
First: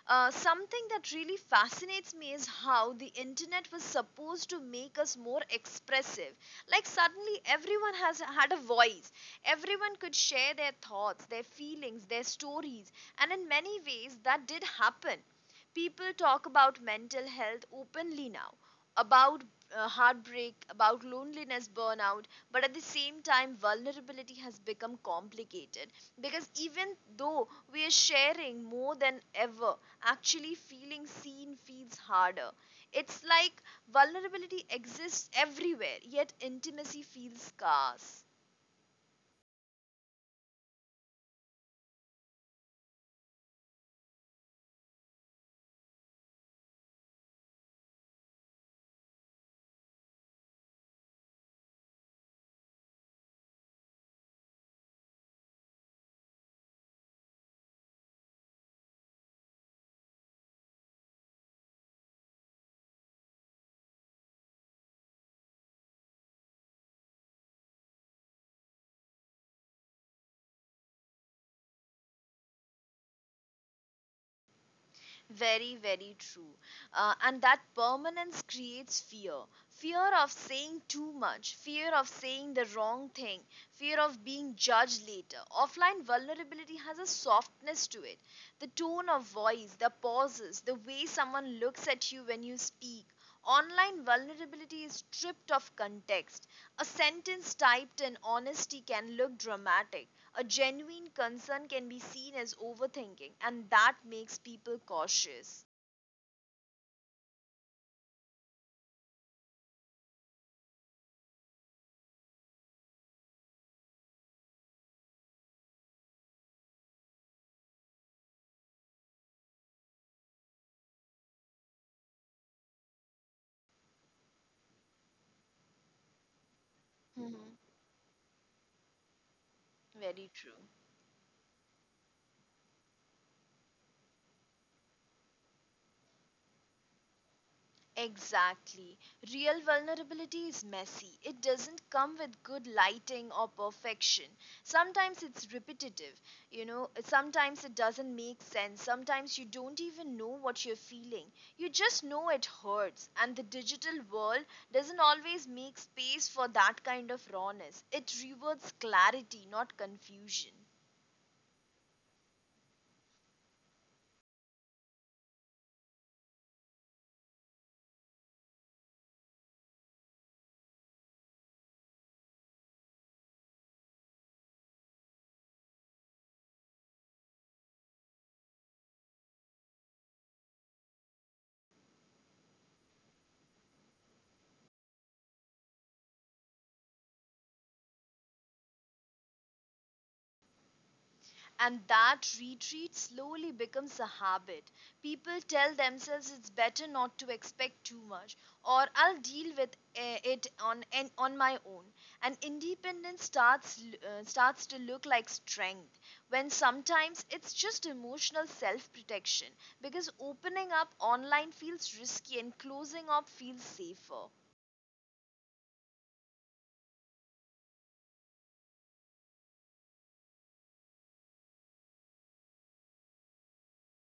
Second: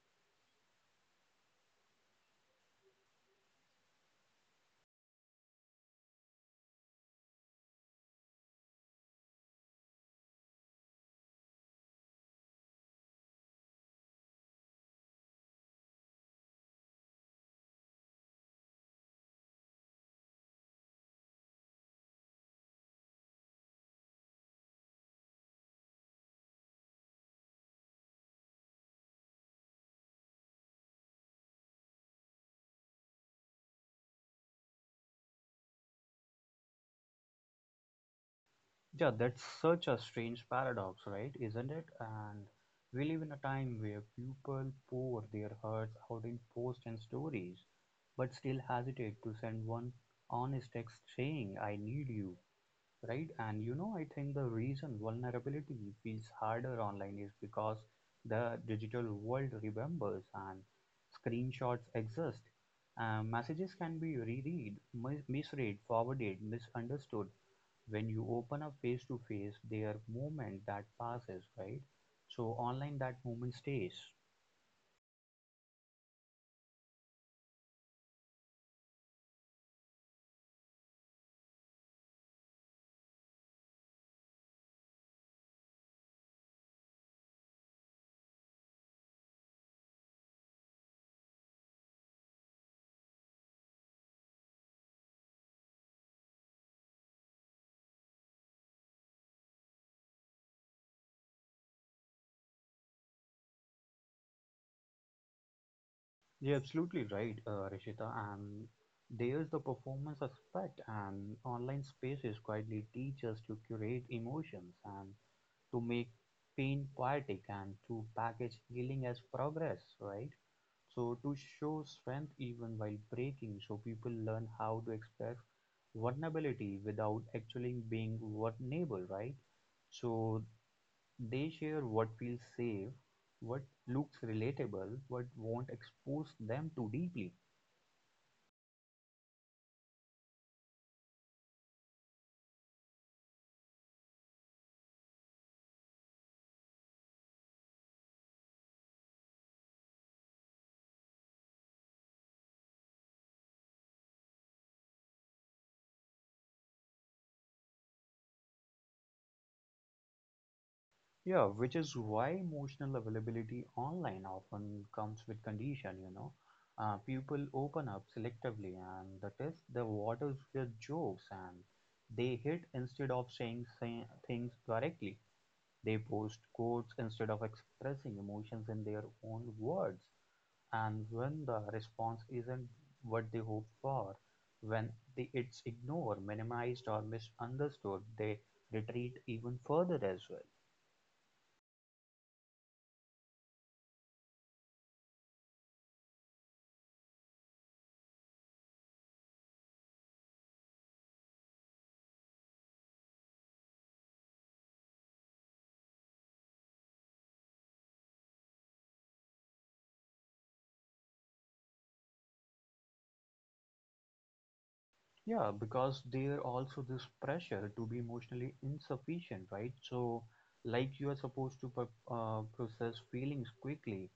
Speaker 1: Something that really fascinates me is how the internet was supposed to make us more expressive. Like suddenly everyone has had a voice. Everyone could share their thoughts, their feelings, their stories. And in many ways, that did happen. People talk about mental health openly now, about heartbreak, about loneliness, burnout, but at the same time, vulnerability has become complicated because even though we are sharing more than ever, actually feeling seen feels harder. It's like vulnerability exists everywhere, yet intimacy feels scarce.
Speaker 2: Yeah, that's such a strange paradox, right? Isn't it? And we live in a time where people pour their hearts out in posts and stories, but still hesitate to send one honest text saying, I need you, right? And you know, I think the reason vulnerability feels harder online is because the digital world remembers, and screenshots exist. Messages can be reread, misread, forwarded, misunderstood. When you open up face to face, their moment that passes, right? So online, that moment stays.
Speaker 1: Very, very true. And that permanence creates fear, fear of saying too much, fear of saying the wrong thing, fear of being judged later. Offline vulnerability has a softness to it. The tone of voice, the pauses, the way someone looks at you when you speak. Online vulnerability is stripped of context. A sentence typed in honesty can look dramatic. A genuine concern can be seen as overthinking, and that makes people cautious.
Speaker 2: You're absolutely right, rishita, and there's the performance aspect, and online spaces quietly teach us to curate emotions, and to make pain poetic, and to package healing as progress, right? So to show strength even while breaking, so people learn how to express vulnerability without
Speaker 1: Mhm.
Speaker 2: actually being vulnerable, right?
Speaker 1: Very
Speaker 2: So
Speaker 1: true.
Speaker 2: they share what feels safe, what looks relatable, what won't expose them too deeply.
Speaker 1: Exactly. Real vulnerability is messy. It doesn't come with good lighting or perfection. Sometimes it's repetitive, you know, sometimes it doesn't make sense. Sometimes you don't even know what you're feeling. You just know it hurts, and the digital world doesn't always make space for that kind of rawness. It rewards clarity, not confusion.
Speaker 2: Yeah, which is why emotional availability online often comes with condition, you know. People open up selectively and the test the waters with jokes, and they hit instead of saying say, things directly. They post quotes instead of expressing emotions in their own words. And when the response isn't what they hope for, when they it's ignored, minimized, or misunderstood, they retreat even further as well.
Speaker 1: And that retreat slowly becomes a habit. People tell themselves it's better not to expect too much, or I'll deal with it on my own. And independence starts starts to look like strength, when sometimes it's just emotional self-protection because opening up online feels risky and closing up feels safer.
Speaker 2: Yeah, because there also this pressure to be emotionally insufficient, right? So, like you are supposed to process feelings quickly,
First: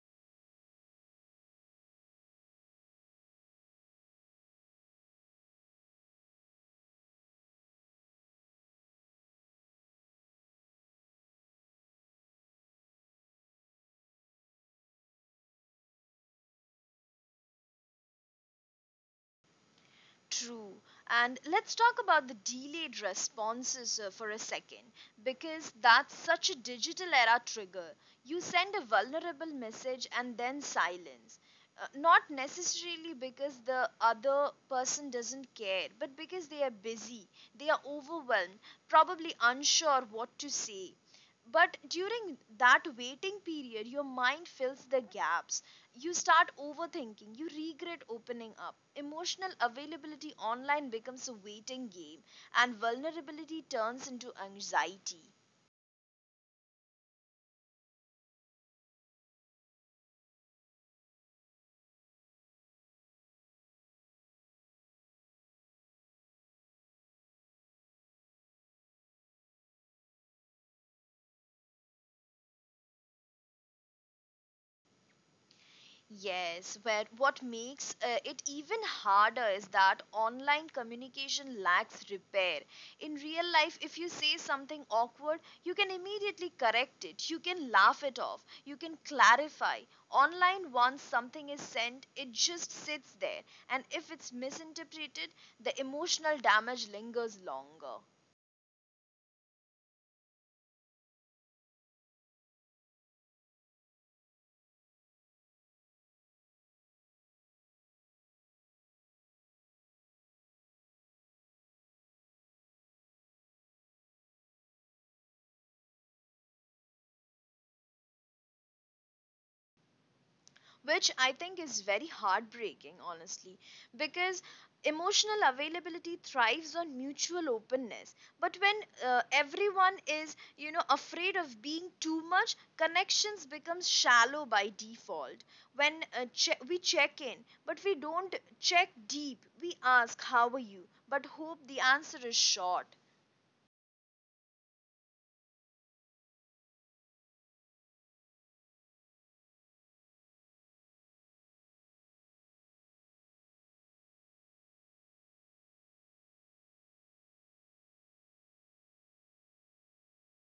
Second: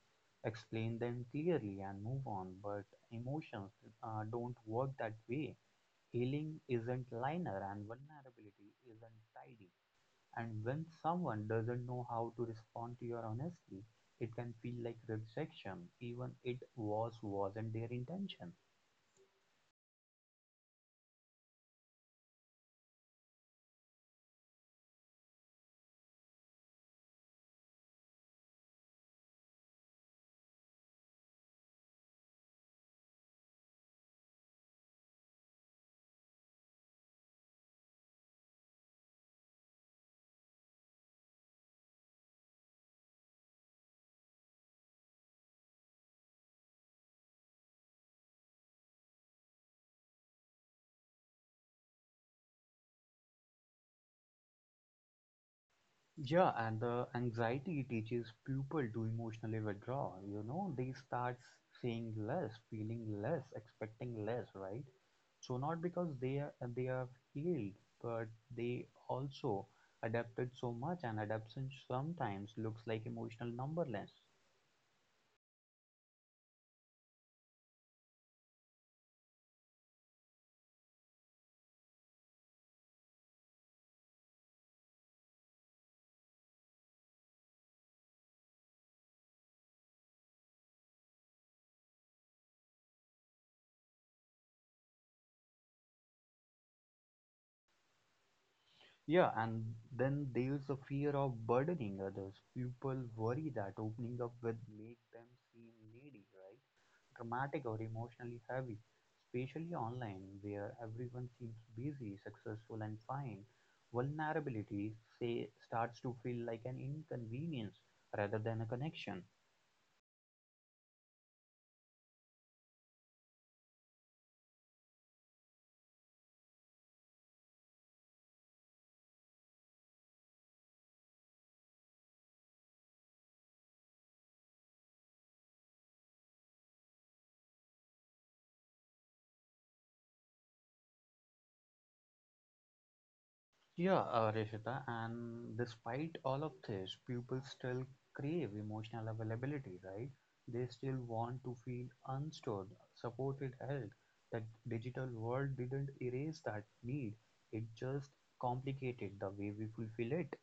Speaker 2: explain them clearly, and move on. But emotions don't work that way. Healing isn't linear, and vulnerability isn't tidy. And when someone doesn't know how to respond to your honesty, it can feel like rejection, even it wasn't their intention.
Speaker 1: True. And let's talk about the delayed responses for a second because that's such a digital era trigger. You send a vulnerable message and then silence. Not necessarily because the other person doesn't care, but because they are busy, they are overwhelmed, probably unsure what to say. But during that waiting period, your mind fills the gaps. You start overthinking, you regret opening up. Emotional availability online becomes a waiting game, and vulnerability turns into anxiety.
Speaker 2: Yeah, and the anxiety teaches people to emotionally withdraw. You know, they start saying less, feeling less, expecting less, right? So not because they are healed, but they also adapted so much, and adaptation sometimes looks like emotional numberless.
Speaker 1: Yes, where what makes it even harder is that online communication lacks repair. In real life, if you say something awkward, you can immediately correct it, you can laugh it off, you can clarify. Online, once something is sent, it just sits there, and if it's misinterpreted, the emotional damage lingers longer.
Speaker 2: Yeah, and then there's the fear of burdening others. People worry that opening up will make them seem needy, right? Dramatic or emotionally heavy, especially online where everyone seems busy, successful, and fine. Vulnerability say, starts to feel like an inconvenience rather than a connection.
Speaker 1: Which I think is very heartbreaking, honestly, because emotional availability thrives on mutual openness. But when everyone is, you know, afraid of being too much, connections become shallow by default. When we check in, but we don't check deep. We ask, "How are you?" but hope the answer is short.
Speaker 2: Yeah, Rishita, and despite all of this, people still crave emotional availability, right? They still want to feel unstored, supported, held. That digital world didn't erase that need. It just complicated the way we fulfill it.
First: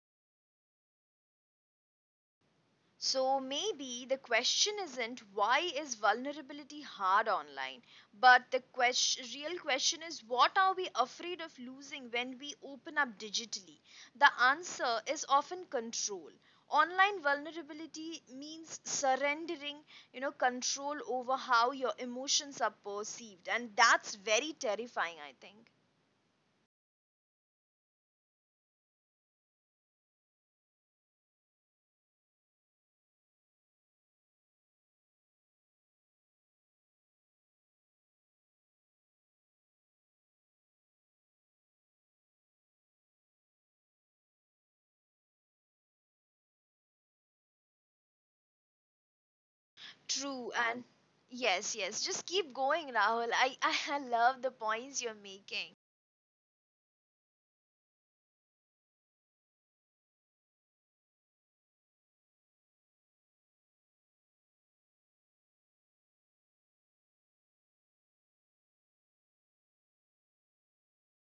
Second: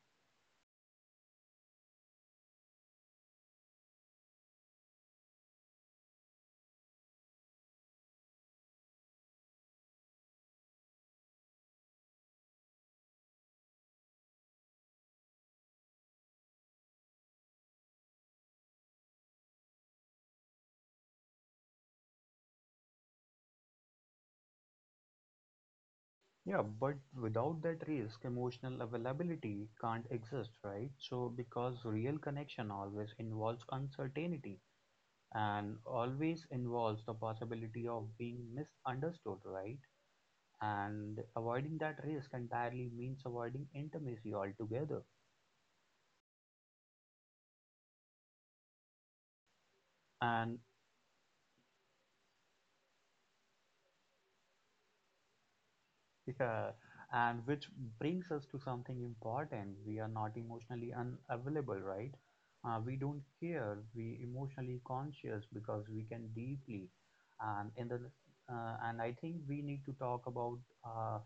Speaker 1: So maybe the question isn't why is vulnerability hard online, but the question, real question is what are we afraid of losing when we open up digitally? The answer is often control. Online vulnerability means surrendering, you know, control over how your emotions are perceived, and that's very terrifying, I think.
Speaker 2: Yeah, but without that risk, emotional availability can't exist, right? So, because real connection always involves uncertainty and always involves the possibility of being misunderstood, right? And avoiding that risk entirely means avoiding intimacy altogether.
Speaker 1: True,
Speaker 2: And
Speaker 1: and yes, yes, just keep going, Rahul. I, I love the points you're making.
Speaker 2: yeah, and which brings us to something important. We are not emotionally unavailable, right? We don't care. We emotionally conscious because we can deeply, and in the and I think we need to talk uh,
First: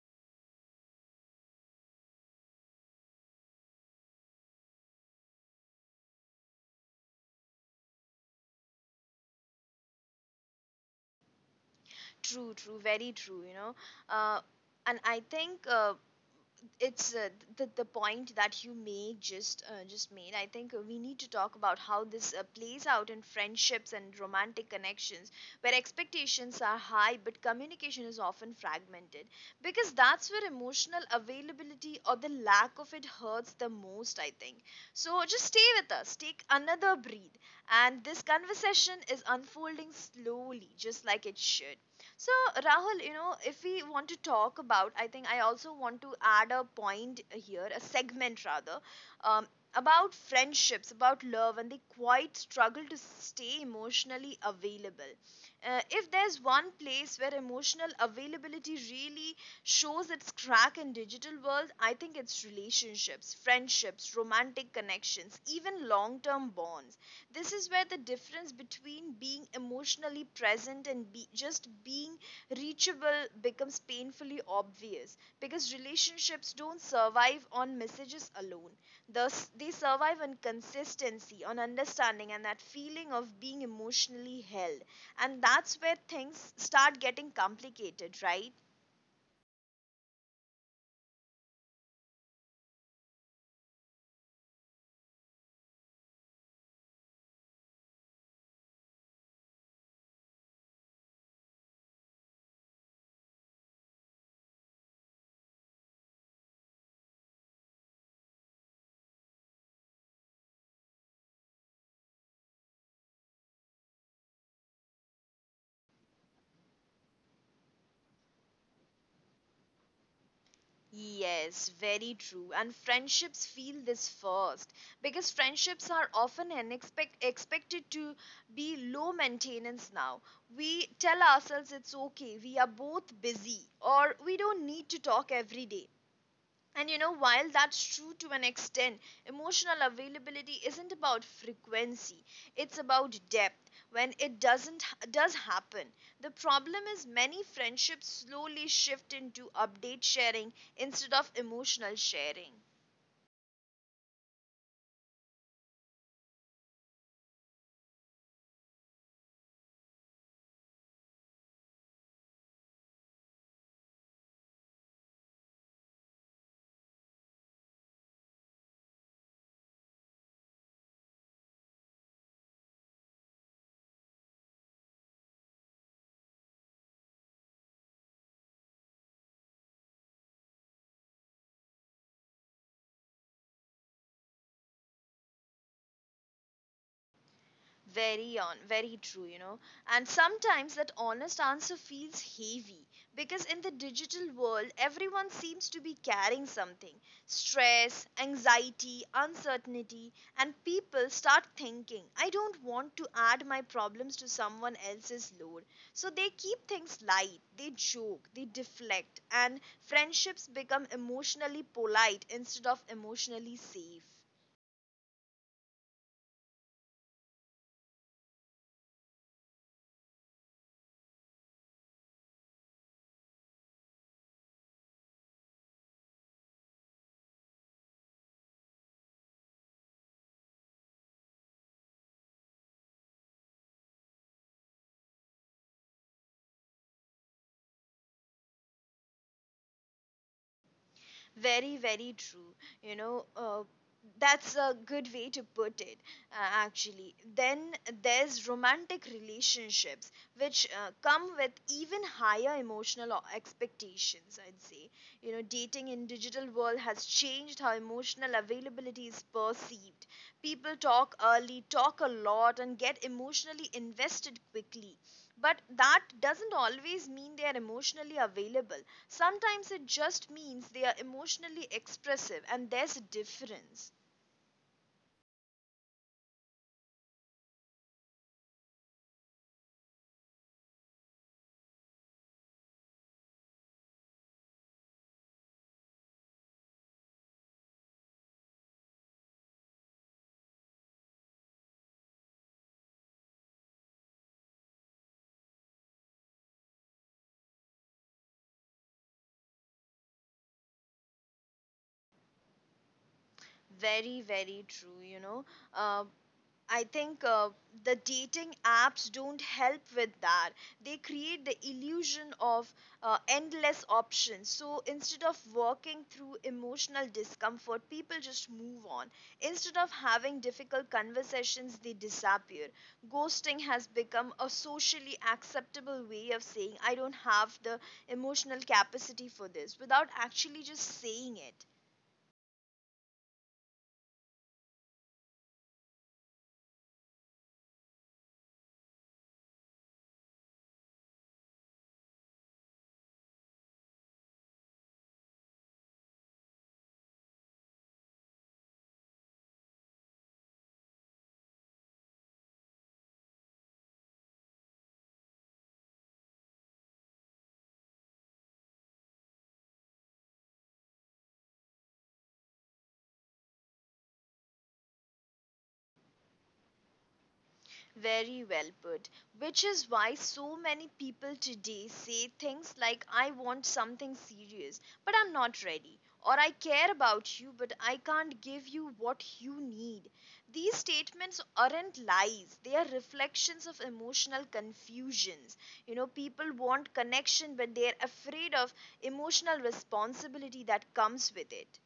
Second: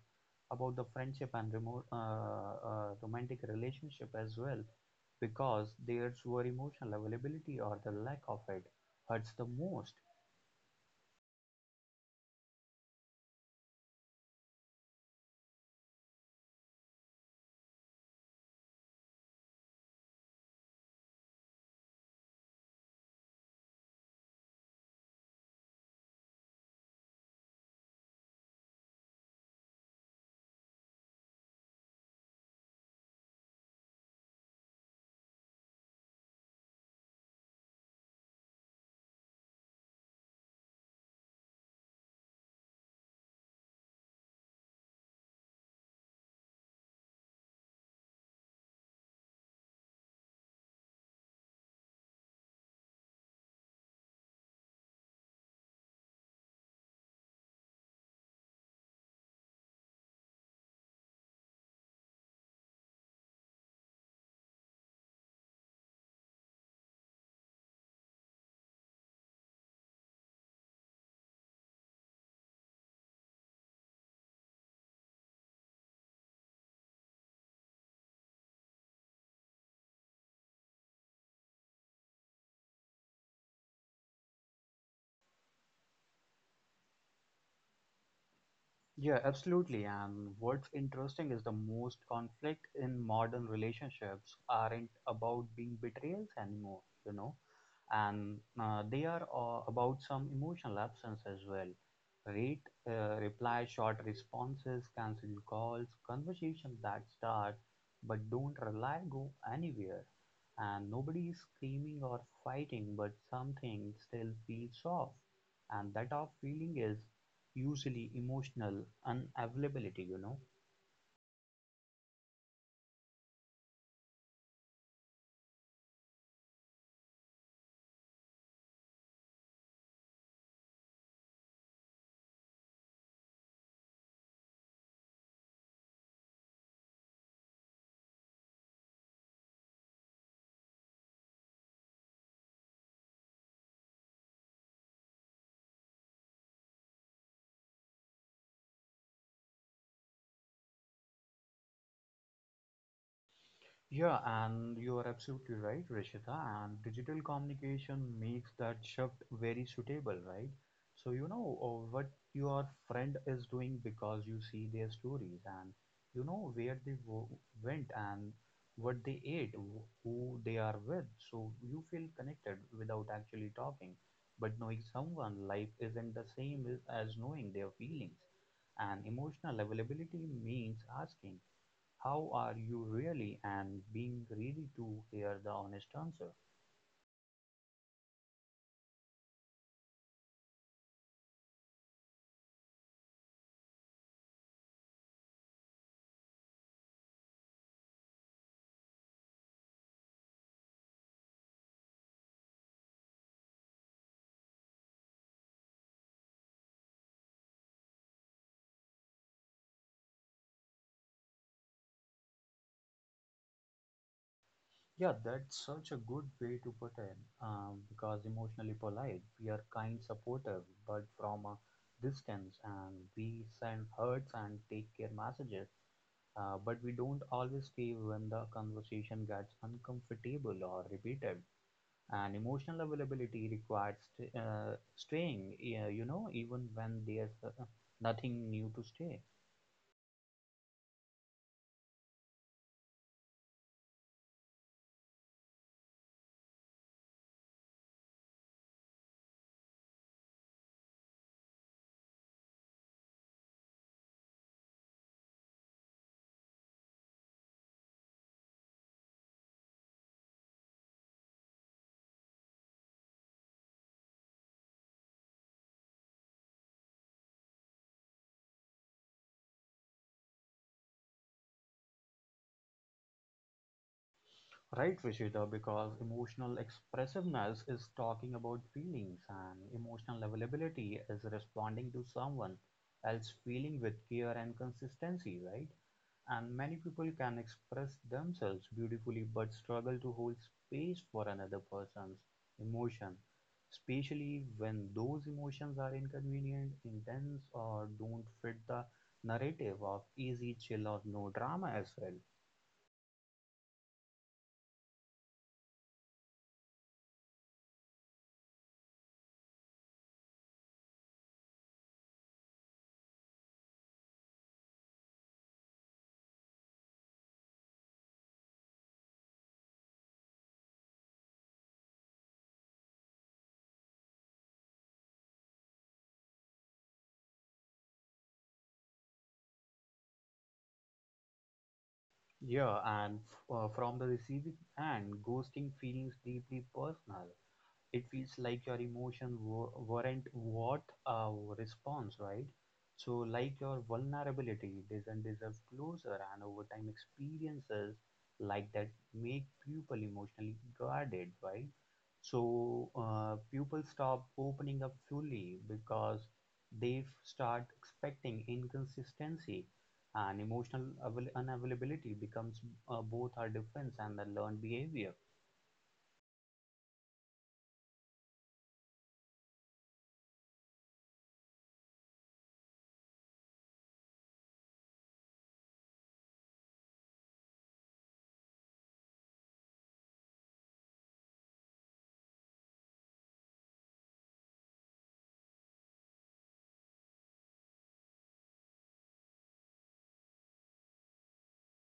Speaker 2: about the friendship and remote romantic relationship as well, because there's where emotional availability or the lack of it hurts the most.
Speaker 1: True, true, very true, you know. Uh, and I think it's the point that you made just made. I think we need to talk about how this plays out in friendships and romantic connections where expectations are high but communication is often fragmented because that's where emotional availability or the lack of it hurts the most, I think. So just stay with us, take another breath and this conversation is unfolding slowly just like it should. So, Rahul, you know, if we want to talk about, I think I also want to add a point here, a segment rather, um, about friendships, about love, and they quite struggle to stay emotionally available. If there's one place where emotional availability really shows its crack in digital world, I think it's relationships, friendships, romantic connections, even long-term bonds. This is where the difference between being emotionally present and just being reachable becomes painfully obvious because relationships don't survive on messages alone. Thus, they survive on consistency, on understanding, and that feeling of being emotionally held. And that's where things start getting complicated, right?
Speaker 2: Yeah, absolutely. And what's interesting is the most conflict in modern relationships aren't about being betrayals anymore, you know, and they are about some emotional absence as well. Rate, reply, short responses, cancelled calls, conversations that start but don't rely go anywhere. And nobody is screaming or fighting, but something still feels off. And that off feeling is usually emotional unavailability, you know.
Speaker 1: Yes, very true. And friendships feel this first because friendships are often expected to be low maintenance now. We tell ourselves it's okay, we are both busy, or we don't need to talk every day. And you know, while that's true to an extent, emotional availability isn't about frequency, it's about depth when it doesn't does happen. The problem is many friendships slowly shift into update sharing instead of emotional sharing.
Speaker 2: Yeah, and you are absolutely right, Rishita. And digital communication makes that shift very suitable, right? So you know what your friend is doing because you see their stories, and you know where they wo went and what they ate, who they are with. So you feel connected without actually talking. But knowing someone, life isn't the same as knowing their feelings. And emotional availability means asking. How are you really? And being ready to hear the honest answer.
Speaker 1: Very on, very true, you know. And sometimes that honest answer feels heavy because in the digital world, everyone seems to be carrying something, stress, anxiety, uncertainty, and people start thinking, I don't want to add my problems to someone else's load. So they keep things light, they joke, they deflect, and friendships become emotionally polite instead of emotionally safe.
Speaker 2: Yeah, that's such a good way to put it. Because emotionally polite, we are kind, supportive, but from a distance, and we send hurts and take care messages. But we don't always stay when the conversation gets uncomfortable or repeated. And emotional availability requires staying, you know, even when there's nothing new to stay.
Speaker 1: Very, very true. You know, that's a good way to put it, actually. Then there's romantic relationships, which come with even higher emotional expectations, I'd say. You know, dating in digital world has changed how emotional availability is perceived. People talk early, talk a lot, and get emotionally invested quickly. But that doesn't always mean they are emotionally available. Sometimes it just means they are emotionally expressive, and there's a difference.
Speaker 2: Right, Rishita, because emotional expressiveness is talking about feelings, and emotional availability is responding to someone else feeling with care and consistency, right? And many people can express themselves beautifully but struggle to hold space for another person's emotion, especially when those emotions are inconvenient, intense, or don't fit the narrative of easy, chill, or no drama as well.
Speaker 1: Very, very true, you know. Uh, I think the dating apps don't help with that. They create the illusion of endless options. So instead of walking through emotional discomfort, people just move on. Instead of having difficult conversations, they disappear. Ghosting has become a socially acceptable way of saying, I don't have the emotional capacity for this, without actually just saying it.
Speaker 2: Yeah, and from the receiving end, ghosting feels deeply personal. It feels like your emotion not worth a response, right? So like your vulnerability doesn't deserve closure, and over time experiences like that make people emotionally guarded, right? So people stop opening up fully because start expecting inconsistency, and emotional unavailability becomes both our defense and the learned behavior.
Speaker 1: Very well put. Which is why so many people today say things like, I want something serious, but I'm not ready. Or I care about you, but I can't give you what you need. These statements aren't lies, they are reflections of emotional confusions. You know, people want connection, but they're afraid of emotional responsibility that comes with it.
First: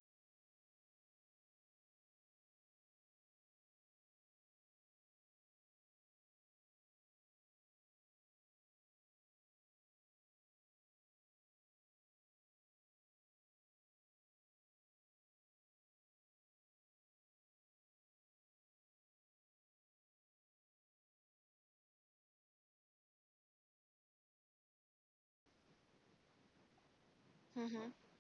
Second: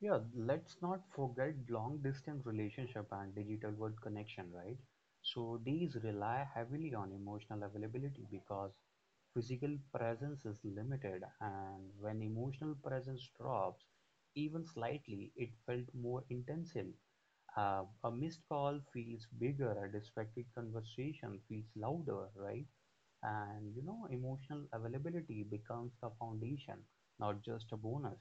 Speaker 2: Yeah, let's not forget long distance relationship and digital world connection, right? So these rely heavily on emotional availability because physical presence is limited, and when emotional presence drops even slightly, it felt more intensive. A missed call feels bigger, a distracted conversation feels louder, right? And you know, emotional availability becomes the foundation, not just a bonus.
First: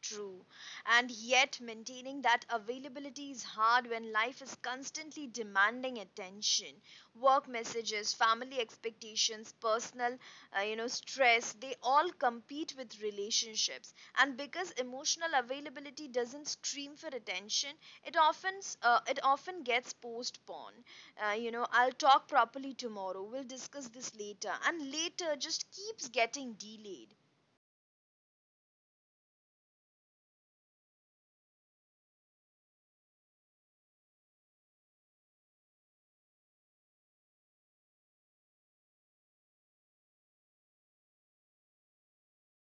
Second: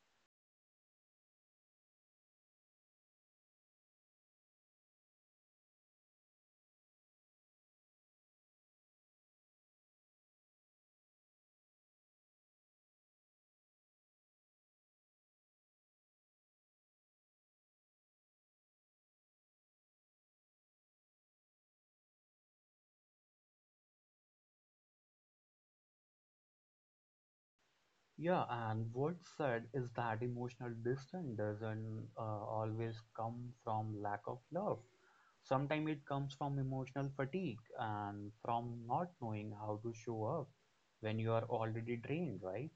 Speaker 1: True. And yet, maintaining that availability is hard when life is constantly demanding attention. Work messages, family expectations, personal, you know, stress, they all compete with relationships. And because emotional availability doesn't scream for attention, it often it often gets postponed. You know, I'll talk properly tomorrow. We'll discuss this later. And later just keeps getting delayed.
Speaker 2: Yeah, and what's sad is that emotional distance doesn't always come from lack of love. Sometimes it comes from emotional fatigue, and from not knowing how to show up when you are already drained, right?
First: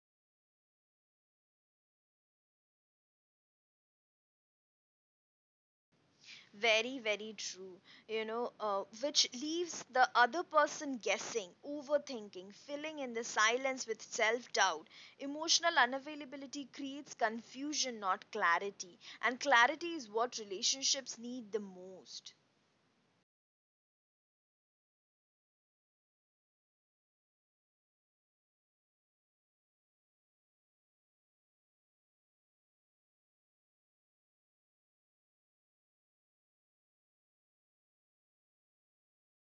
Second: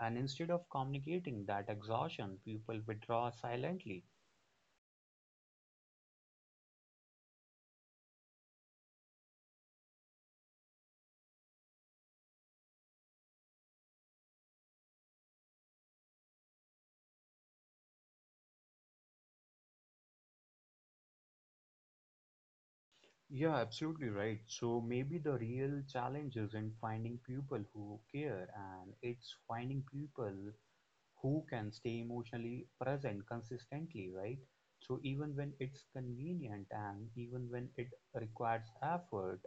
Speaker 2: And instead of communicating that exhaustion, people withdraw silently.
Speaker 1: Very, very true. You know, which leaves the other person guessing, overthinking, filling in the silence with self doubt. Emotional unavailability creates confusion, not clarity. And clarity is what relationships need the most.
Speaker 2: Yeah, absolutely right. So maybe the real challenge is in finding people who care, and it's finding people who can stay emotionally present consistently, right? So even when it's convenient, and even when it requires effort,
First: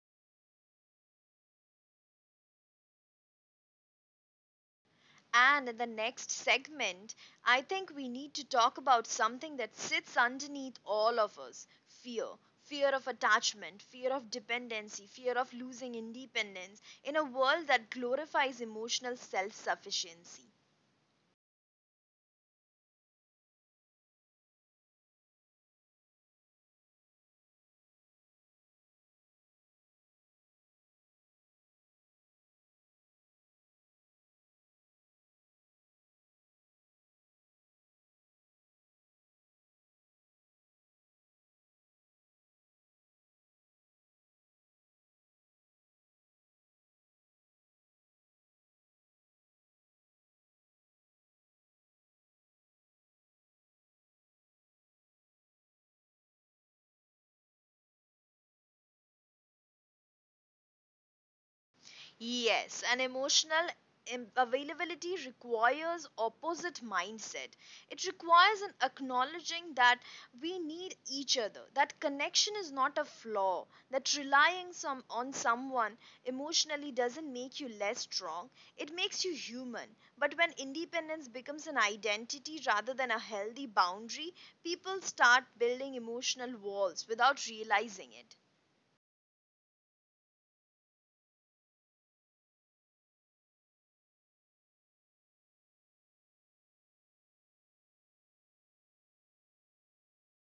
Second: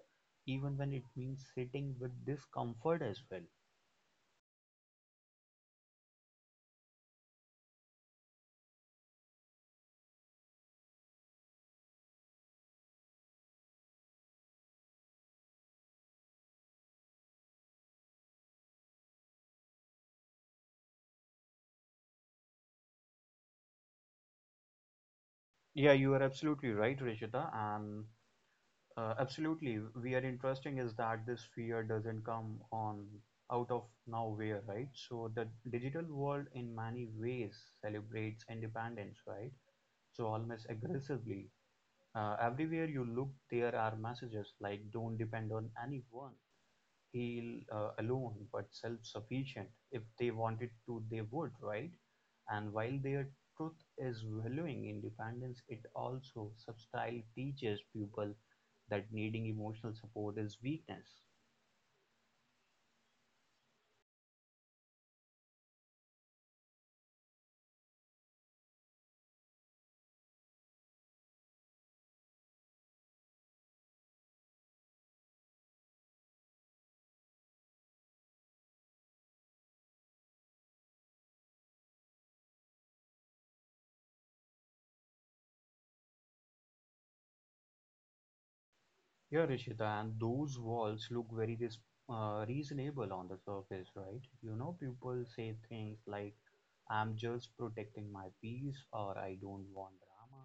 Speaker 2: even when it means sitting with discomfort as well.
Speaker 1: And in the next segment, I think we need to talk about something that sits underneath all of us: fear. Fear of attachment, fear of dependency, fear of losing independence in a world that glorifies emotional self sufficiency.
Speaker 2: Yeah, you are absolutely right, Rishita, and absolutely, we are interesting is that this fear doesn't come on out of nowhere, right? So the digital world in many ways celebrates independence, right? So almost aggressively, everywhere you look, there are messages like don't depend on anyone, heal alone, but self sufficient. If they wanted to, they would, right? And while their truth is valuing independence, it also subtly teaches people that needing emotional support is weakness.
Speaker 1: Yes, and emotional availability requires opposite mindset. It requires an acknowledging that we need each other. That connection is not a flaw. That relying some on someone emotionally doesn't make you less strong. It makes you human. But when independence becomes an identity rather than a healthy boundary, people start building emotional walls without realizing it.
Speaker 2: Yeah, Rishita, and those walls look very res reasonable on the surface, right? You know, people say things like, I'm just protecting my peace, or I don't want drama,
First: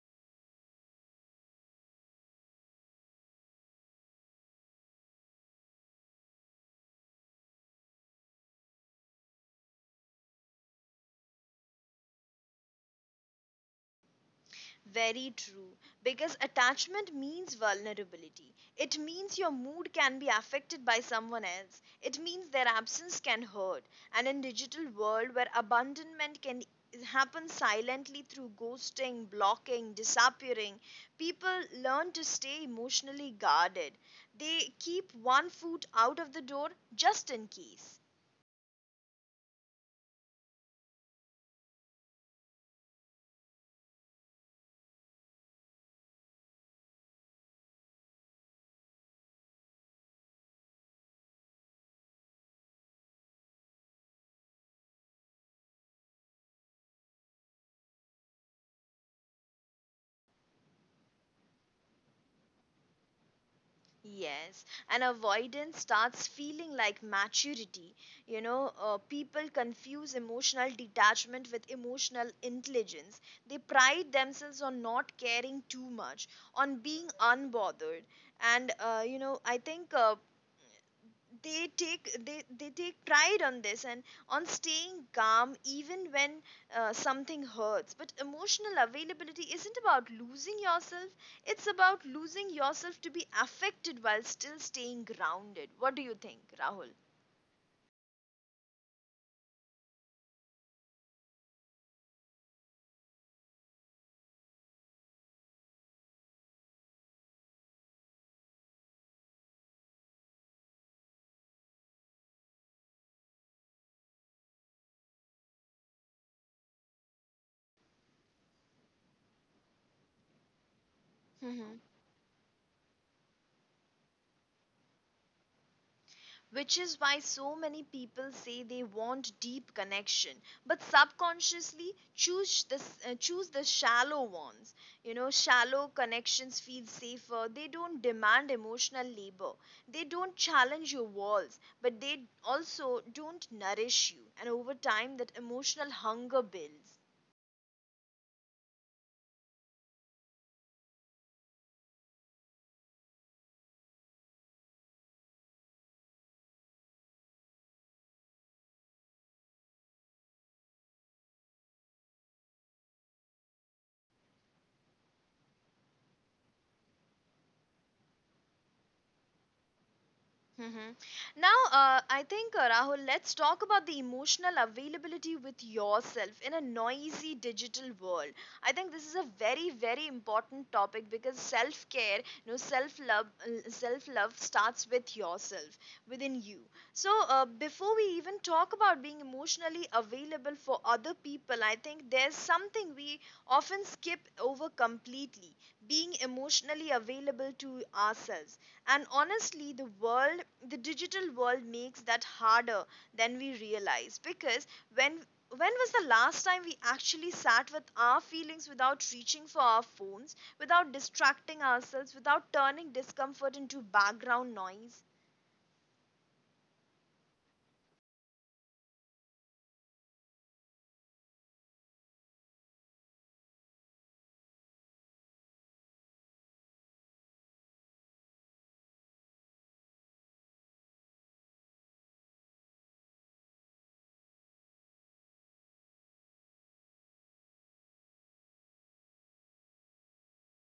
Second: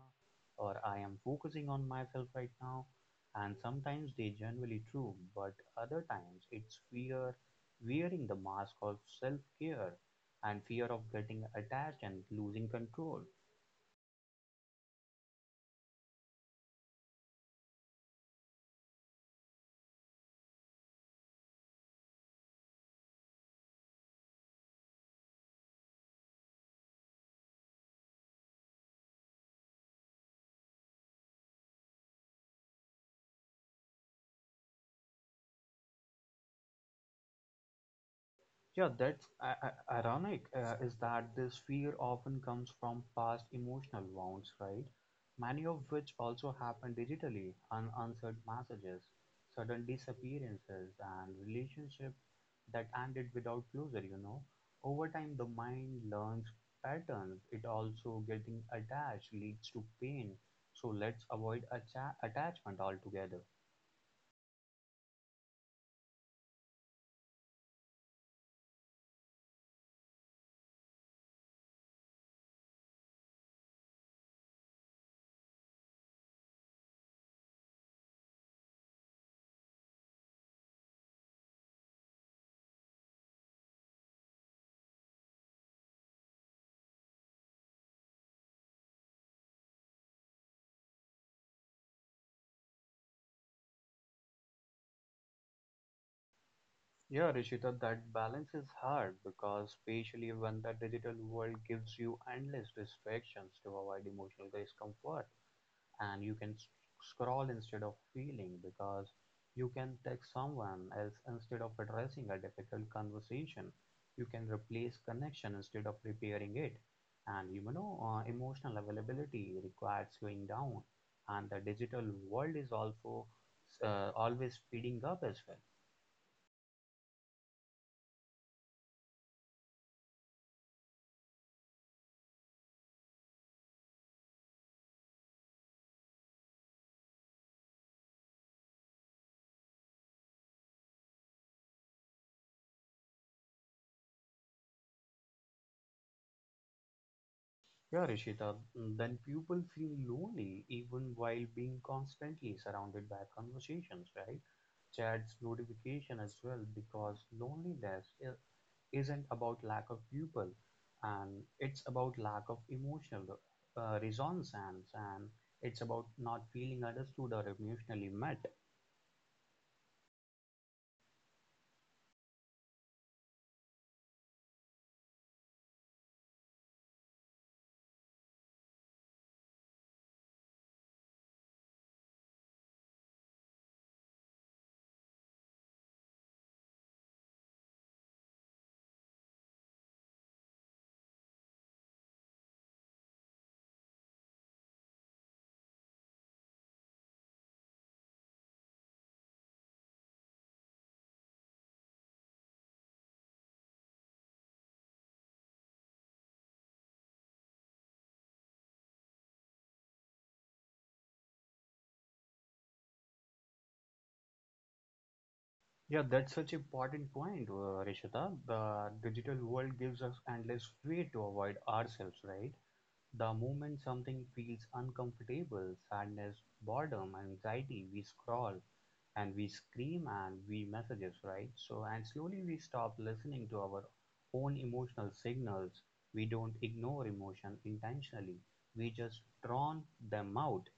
Speaker 2: or I am focusing on myself right now. And sometimes they generally true, but other times it's fear, wearing the mask of self-care and fear of getting attached and losing control.
Speaker 1: Very true. Because attachment means vulnerability. It means your mood can be affected by someone else. It means their absence can hurt. And in digital world where abandonment can happen silently through ghosting, blocking, disappearing, people learn to stay emotionally guarded. They keep one foot out of the door just in case.
Speaker 2: Yeah, that's ironic, is that this fear often comes from past emotional wounds, right? Many of which also happen digitally, unanswered messages, sudden disappearances, and relationships that ended without closure, you know. Over time, the mind learns patterns. It also getting attached leads to pain. So let's avoid attachment altogether.
Speaker 1: Yes, and avoidance starts feeling like maturity. You know, people confuse emotional detachment with emotional intelligence. They pride themselves on not caring too much, on being unbothered. And, you know, I think they take pride on this and on staying calm even when something hurts. But emotional availability isn't about losing yourself, it's about losing yourself to be affected while still staying grounded. What do you think, Rahul?
Speaker 2: Yeah, Rishita, that balance is hard because especially when the digital world gives you endless distractions to avoid emotional discomfort, and you can scroll instead of feeling, because you can text someone else instead of addressing a difficult conversation. You can replace connection instead of repairing it. And emotional availability requires slowing down, and the
Speaker 1: Hmm.
Speaker 2: digital world is also always speeding up as well.
Speaker 1: Which is why so many people say they want deep connection but subconsciously choose this choose the shallow ones. You know, shallow connections feel safer. They don't demand emotional labor, they don't challenge your walls, but they also don't nourish you, and over time that emotional hunger builds.
Speaker 2: Yeah, Rishita, then people feel lonely even while being constantly surrounded by conversations, right? Chats, notification as well, because loneliness isn't about lack of people, and it's about lack of emotional resonance, and it's about not feeling understood or emotionally met.
Speaker 1: Hmm. Now, I think, Rahul, let's talk about the emotional availability with yourself in a noisy digital world. I think this is a very, very important topic because self care, you know, self love starts with yourself, within you. So, before we even talk about being emotionally available for other people, I think there's something we often skip over completely: being emotionally available to ourselves. And honestly, the world, the digital world makes that harder than we realize, because when when was the last time we actually sat with our feelings without reaching for our phones, without distracting ourselves, without turning discomfort into background noise?
Speaker 2: Yeah, that's such important point, Rishita. The digital world gives us endless way to avoid ourselves, right? The moment something feels uncomfortable, sadness, boredom, anxiety, we scroll and we scream and we messages, right? So, and slowly we stop listening to our own emotional signals. We don't ignore emotion intentionally. We just drown them out.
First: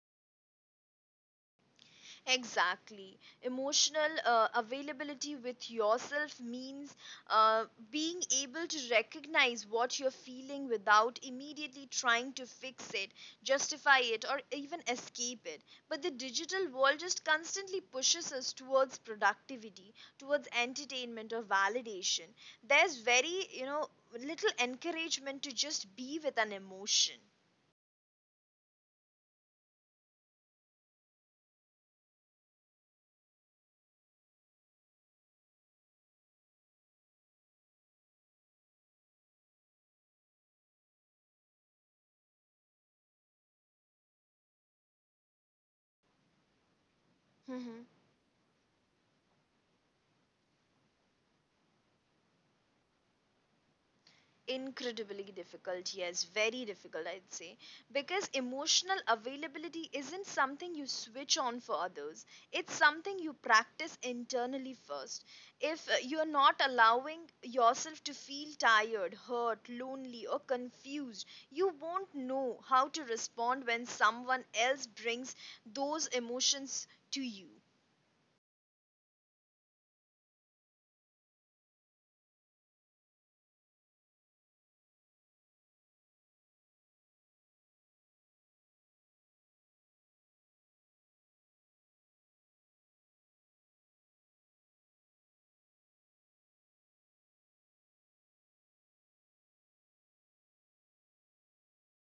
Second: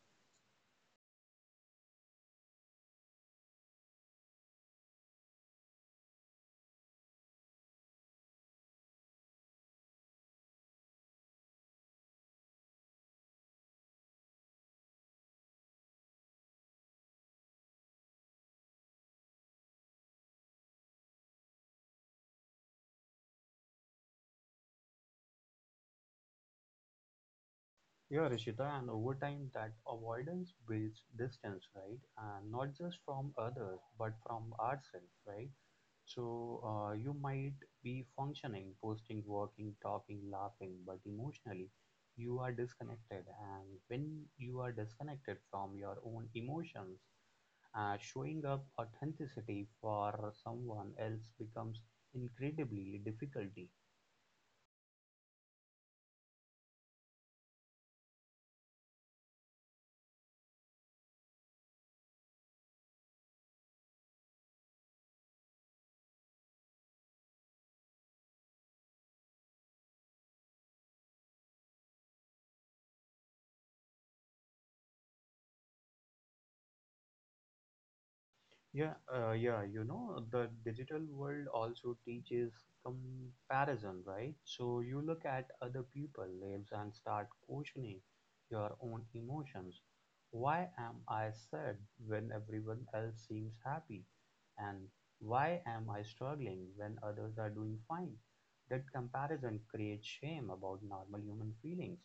Speaker 1: Exactly. Emotional availability with yourself means uh, being able to recognize what you're feeling without immediately trying to fix it, justify it, or even escape it. But the digital world just constantly pushes us towards productivity, towards entertainment or validation. There's very, you know, little encouragement to just be with an emotion.
Speaker 2: Yeah, Rishita, and over time that avoidance builds distance, right? And not just from others, but from ourselves, right? So you might be functioning, posting, working, talking, laughing, but emotionally you are disconnected. And when you are disconnected from your own emotions, showing up authenticity for someone else becomes incredibly difficult.
Speaker 1: Incredibly difficult, yes, very difficult, I'd say. Because emotional availability isn't something you switch on for others, it's something you practice internally first. If you're not allowing yourself to feel tired, hurt, lonely or confused, you won't know how to respond when someone else brings those emotions to you.
Speaker 2: Yeah, you know, the digital world also teaches comparison, right? So you look at other people's lives and start questioning your own emotions. Why am I sad when everyone else seems happy? And why am I struggling when others are doing fine? That comparison creates shame about normal human feelings.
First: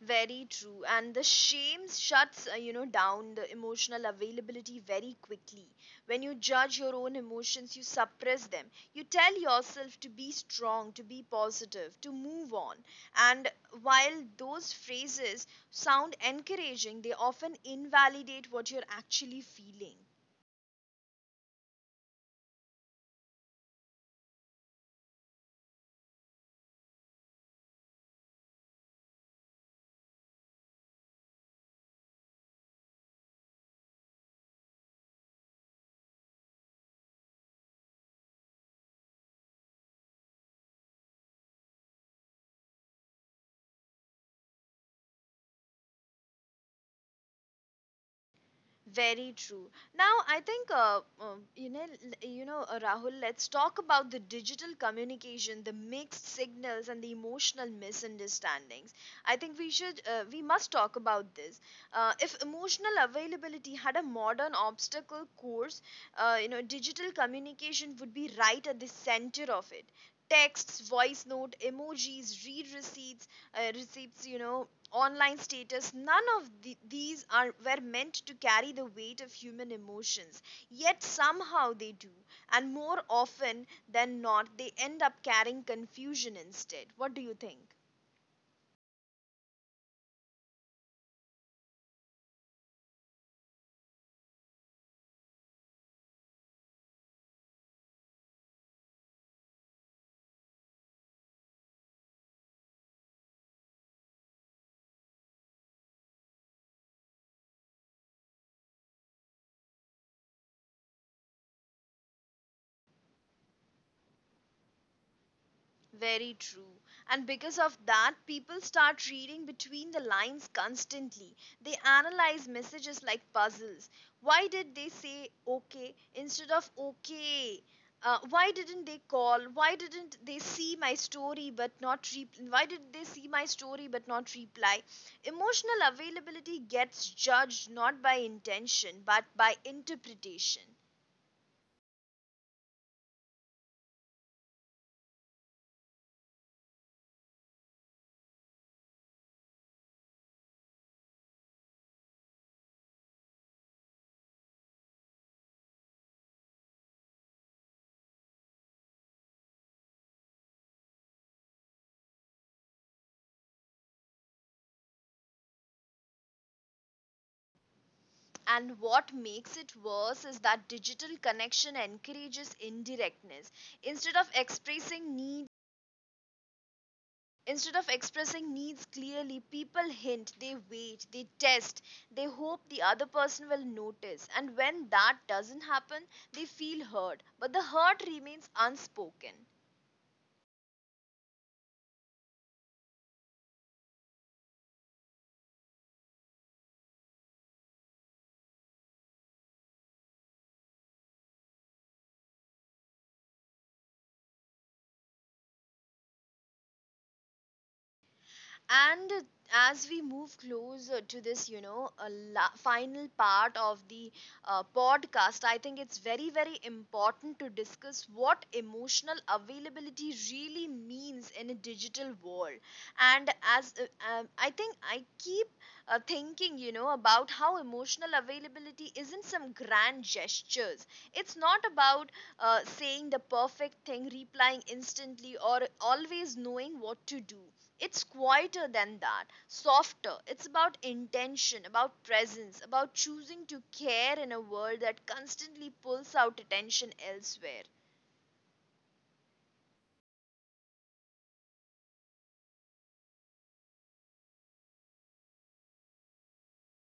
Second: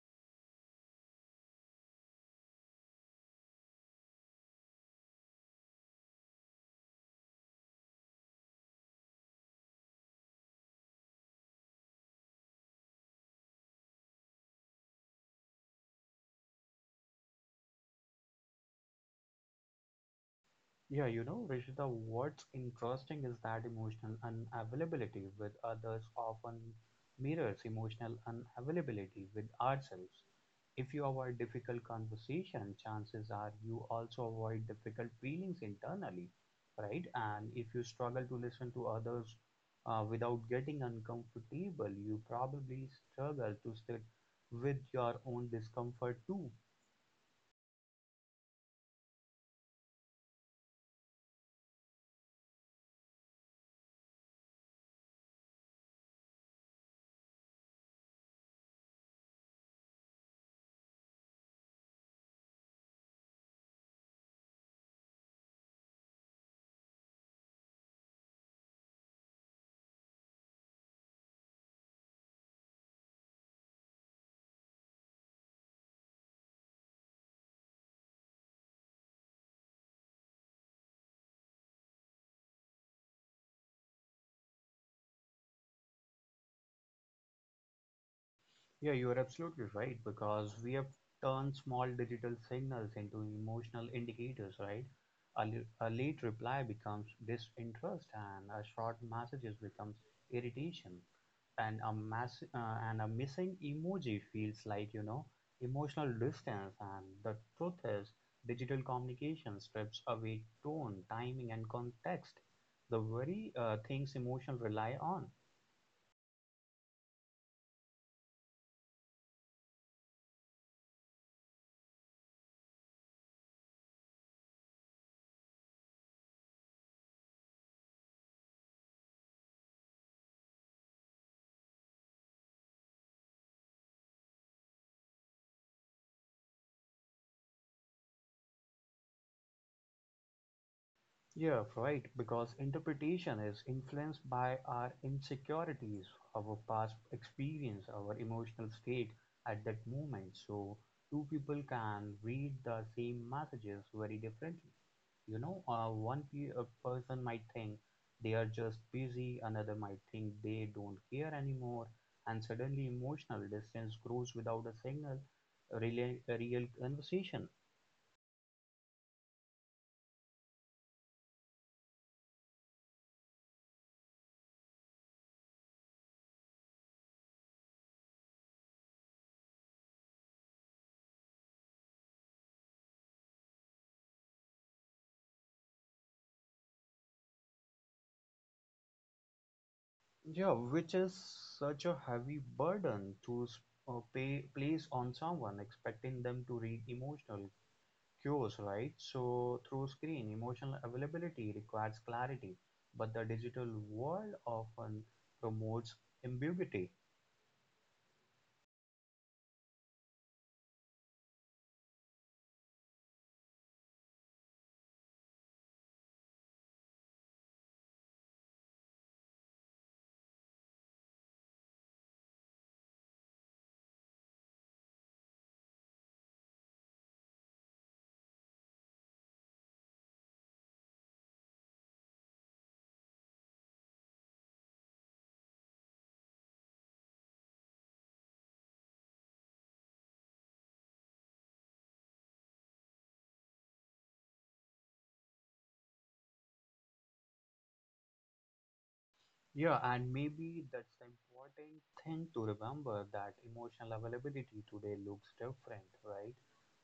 Speaker 1: Very true. And the shame shuts, you know, down the emotional availability very quickly. When you judge your own emotions, you suppress them. You tell yourself to be strong, to be positive, to move on. And while those phrases sound encouraging, they often invalidate what you're actually feeling.
Speaker 2: Yeah, you know, Rishita, what's interesting is that emotional unavailability with others often mirrors emotional unavailability with ourselves. If you avoid difficult conversation, chances are you also avoid difficult feelings internally, right? And if you struggle to listen to others without getting uncomfortable, you probably struggle to sit with your own discomfort too.
Speaker 1: Very true. Now, I think, Rahul, let's talk about the digital communication, the mixed signals, and the emotional misunderstandings. I think we should, we must talk about this. If emotional availability had a modern obstacle course, you know, digital communication would be right at the center of it. Texts, voice note, emojis, read receipts, receipts, you know, online status, none of the, these are were meant to carry the weight of human emotions. Yet somehow they do, and more often than not, they end up carrying confusion instead. What do you think?
Speaker 2: Yeah, you are absolutely right, because we have turned small digital signals into emotional indicators, right? A late reply becomes disinterest, and a short messages becomes irritation, and a mass and a missing emoji feels like, you know, emotional distance. And the truth is, digital communication strips away tone, timing, and context, the very things emotion rely on.
Speaker 1: Very true. And because of that, people start reading between the lines constantly. They analyze messages like puzzles. Why did they say okay instead of okay? Why didn't they call? Why didn't they see my story but not re- Why did they see my story but not reply? Emotional availability gets judged not by intention but by interpretation.
Speaker 2: Yeah, right, because interpretation is influenced by our insecurities, our past experience, our emotional state at that moment. So, two people can read the same messages very differently. A person might think they are just busy, another might think they don't care anymore, and suddenly emotional distance grows without a single real, real conversation.
Speaker 1: And what makes it worse is that digital connection encourages indirectness. Instead of expressing needs, instead of expressing needs clearly, people hint, they wait, they test, they hope the other person will notice. And when that doesn't happen, they feel hurt, but the hurt remains unspoken.
Speaker 2: Yeah, which is such a heavy burden to place on someone, expecting them to read emotional cues, right? So, through screen, emotional availability requires clarity, but the digital world often promotes ambiguity.
Speaker 1: And as we move closer to this, you know, final part of the podcast, I think it's very, very important to discuss what emotional availability really means in a digital world. And as I think I keep thinking, you know, about how emotional availability isn't some grand gestures. It's not about saying the perfect thing, replying instantly, or always knowing what to do. It's quieter than that, softer. It's about intention, about presence, about choosing to care in a world that constantly pulls out attention elsewhere.
Speaker 2: Yeah, and maybe that's the important thing to remember, that emotional availability today looks different, right,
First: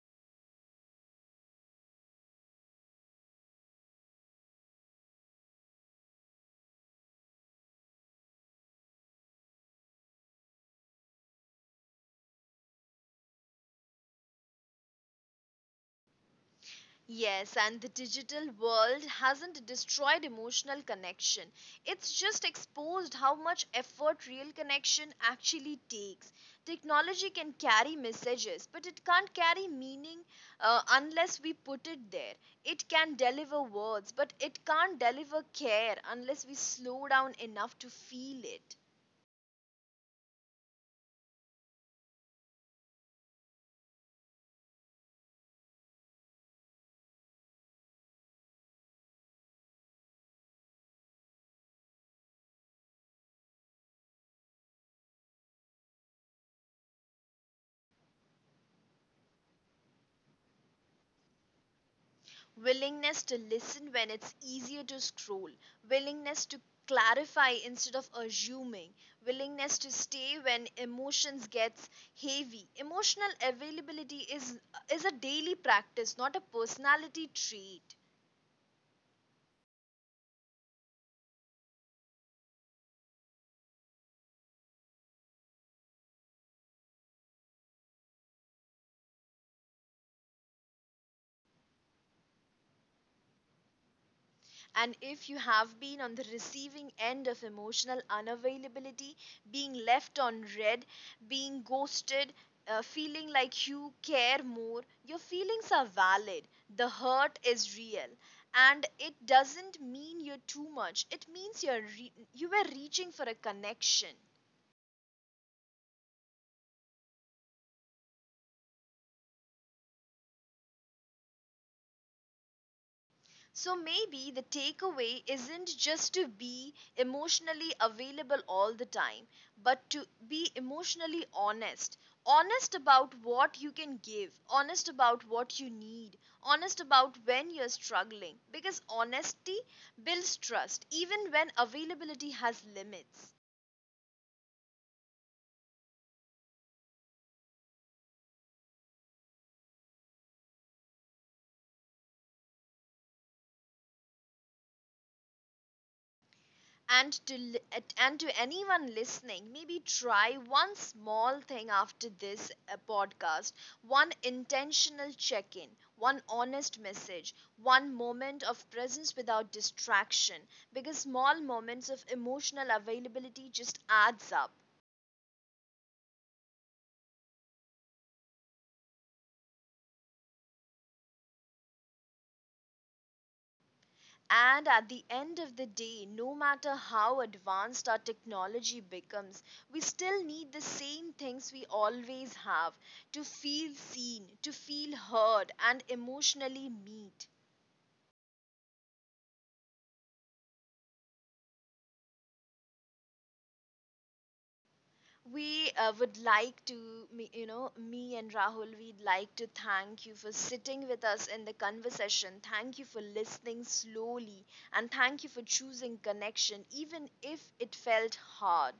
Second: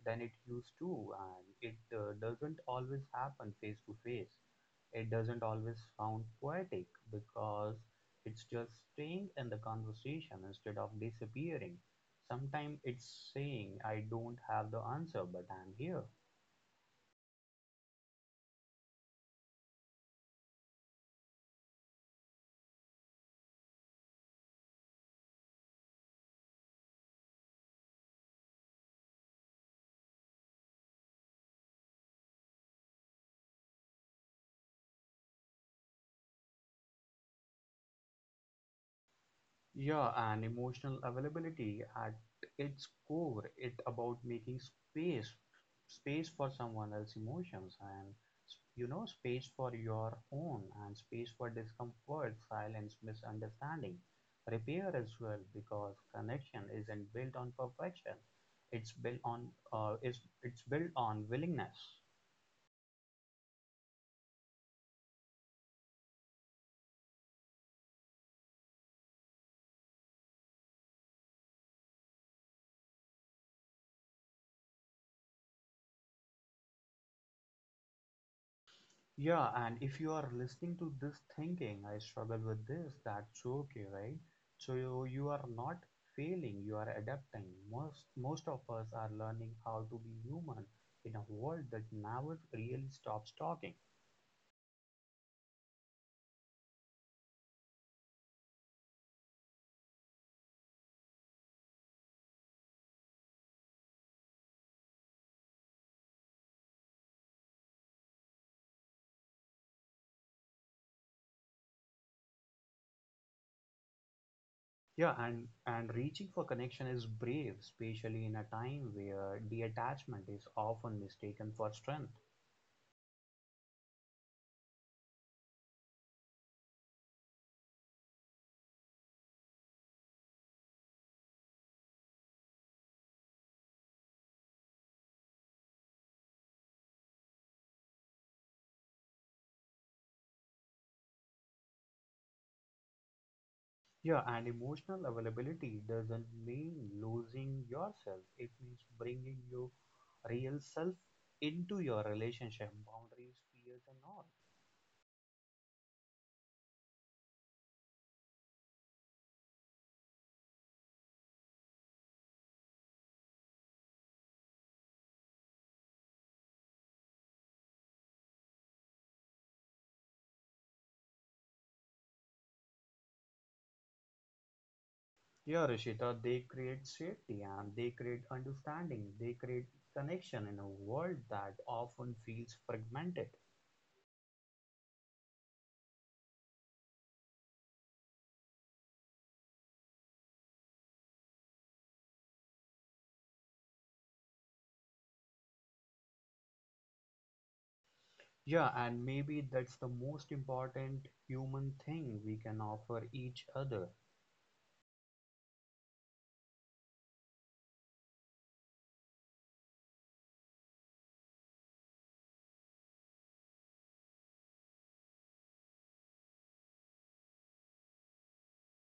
Speaker 2: than it used to, and it doesn't always happen face to face. It doesn't always sound poetic because it's just staying in the conversation instead of disappearing. Sometimes it's saying, I don't have the answer, but I'm here.
Speaker 1: Yes, and the digital world hasn't destroyed emotional connection. It's just exposed how much effort real connection actually takes. Technology can carry messages, but it can't carry meaning unless we put it there. It can deliver words, but it can't deliver care unless we slow down enough to feel it.
Speaker 2: Yeah, and emotional availability at its core, it about making space, space for someone else's emotions and you know space for your own, and space for discomfort, silence, misunderstanding, repair as well, because connection isn't built on perfection. It's built on willingness.
Speaker 1: Willingness to listen when it's easier to scroll, willingness to clarify instead of assuming, willingness to stay when emotions gets heavy. Emotional availability is a daily practice, not a personality trait.
Speaker 2: Yeah, and if you are listening to this thinking, I struggle with this, that's okay, right? So you, are not failing, you are adapting. Most of us are learning how to be human in a world that never really stops talking.
Speaker 1: And if you have been on the receiving end of emotional unavailability, being left on red, being ghosted, feeling like you care more, your feelings are valid. The hurt is real. And it doesn't mean you're too much. It means you were reaching for a connection.
Speaker 2: Yeah, and reaching for connection is brave, especially in a time where detachment is often mistaken for strength.
Speaker 1: So maybe the takeaway isn't just to be emotionally available all the time, but to be emotionally honest. Honest about what you can give, honest about what you need, honest about when you're struggling. Because honesty builds trust, even when availability has limits.
Speaker 2: Yeah, and emotional availability doesn't mean losing yourself. It means bringing your real self into your relationship, boundaries, fears, and all.
Speaker 1: And to and to anyone listening, maybe try one small thing after this podcast: one intentional check in, one honest message, one moment of presence without distraction, because small moments of emotional availability just adds up.
Speaker 2: Yeah, Rishita, they create safety and they create understanding, they create connection in a world that often feels fragmented.
Speaker 1: And at the end of the day, no matter how advanced our technology becomes, we still need the same things we always have: to feel seen, to feel heard, and emotionally meet.
Speaker 2: Yeah, and maybe that's the most important human thing we can offer each other.
Speaker 1: We would like to, you know, me and Rahul, we'd like to thank you for sitting with us in the conversation. Thank you for listening slowly, and thank you for choosing connection, even if it felt hard.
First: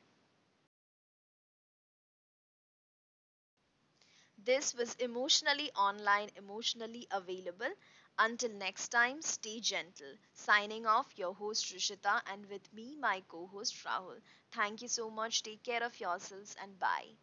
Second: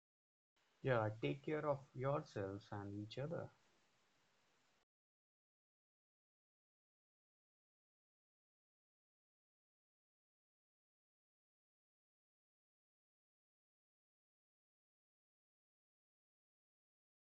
Speaker 2: Yeah, take care of yourselves and each other.
Speaker 1: This was emotionally online, emotionally available. Until next time, stay gentle. Signing off, your host Rishita, and with me, my co host Rahul. Thank you so much. Take care of yourselves and bye.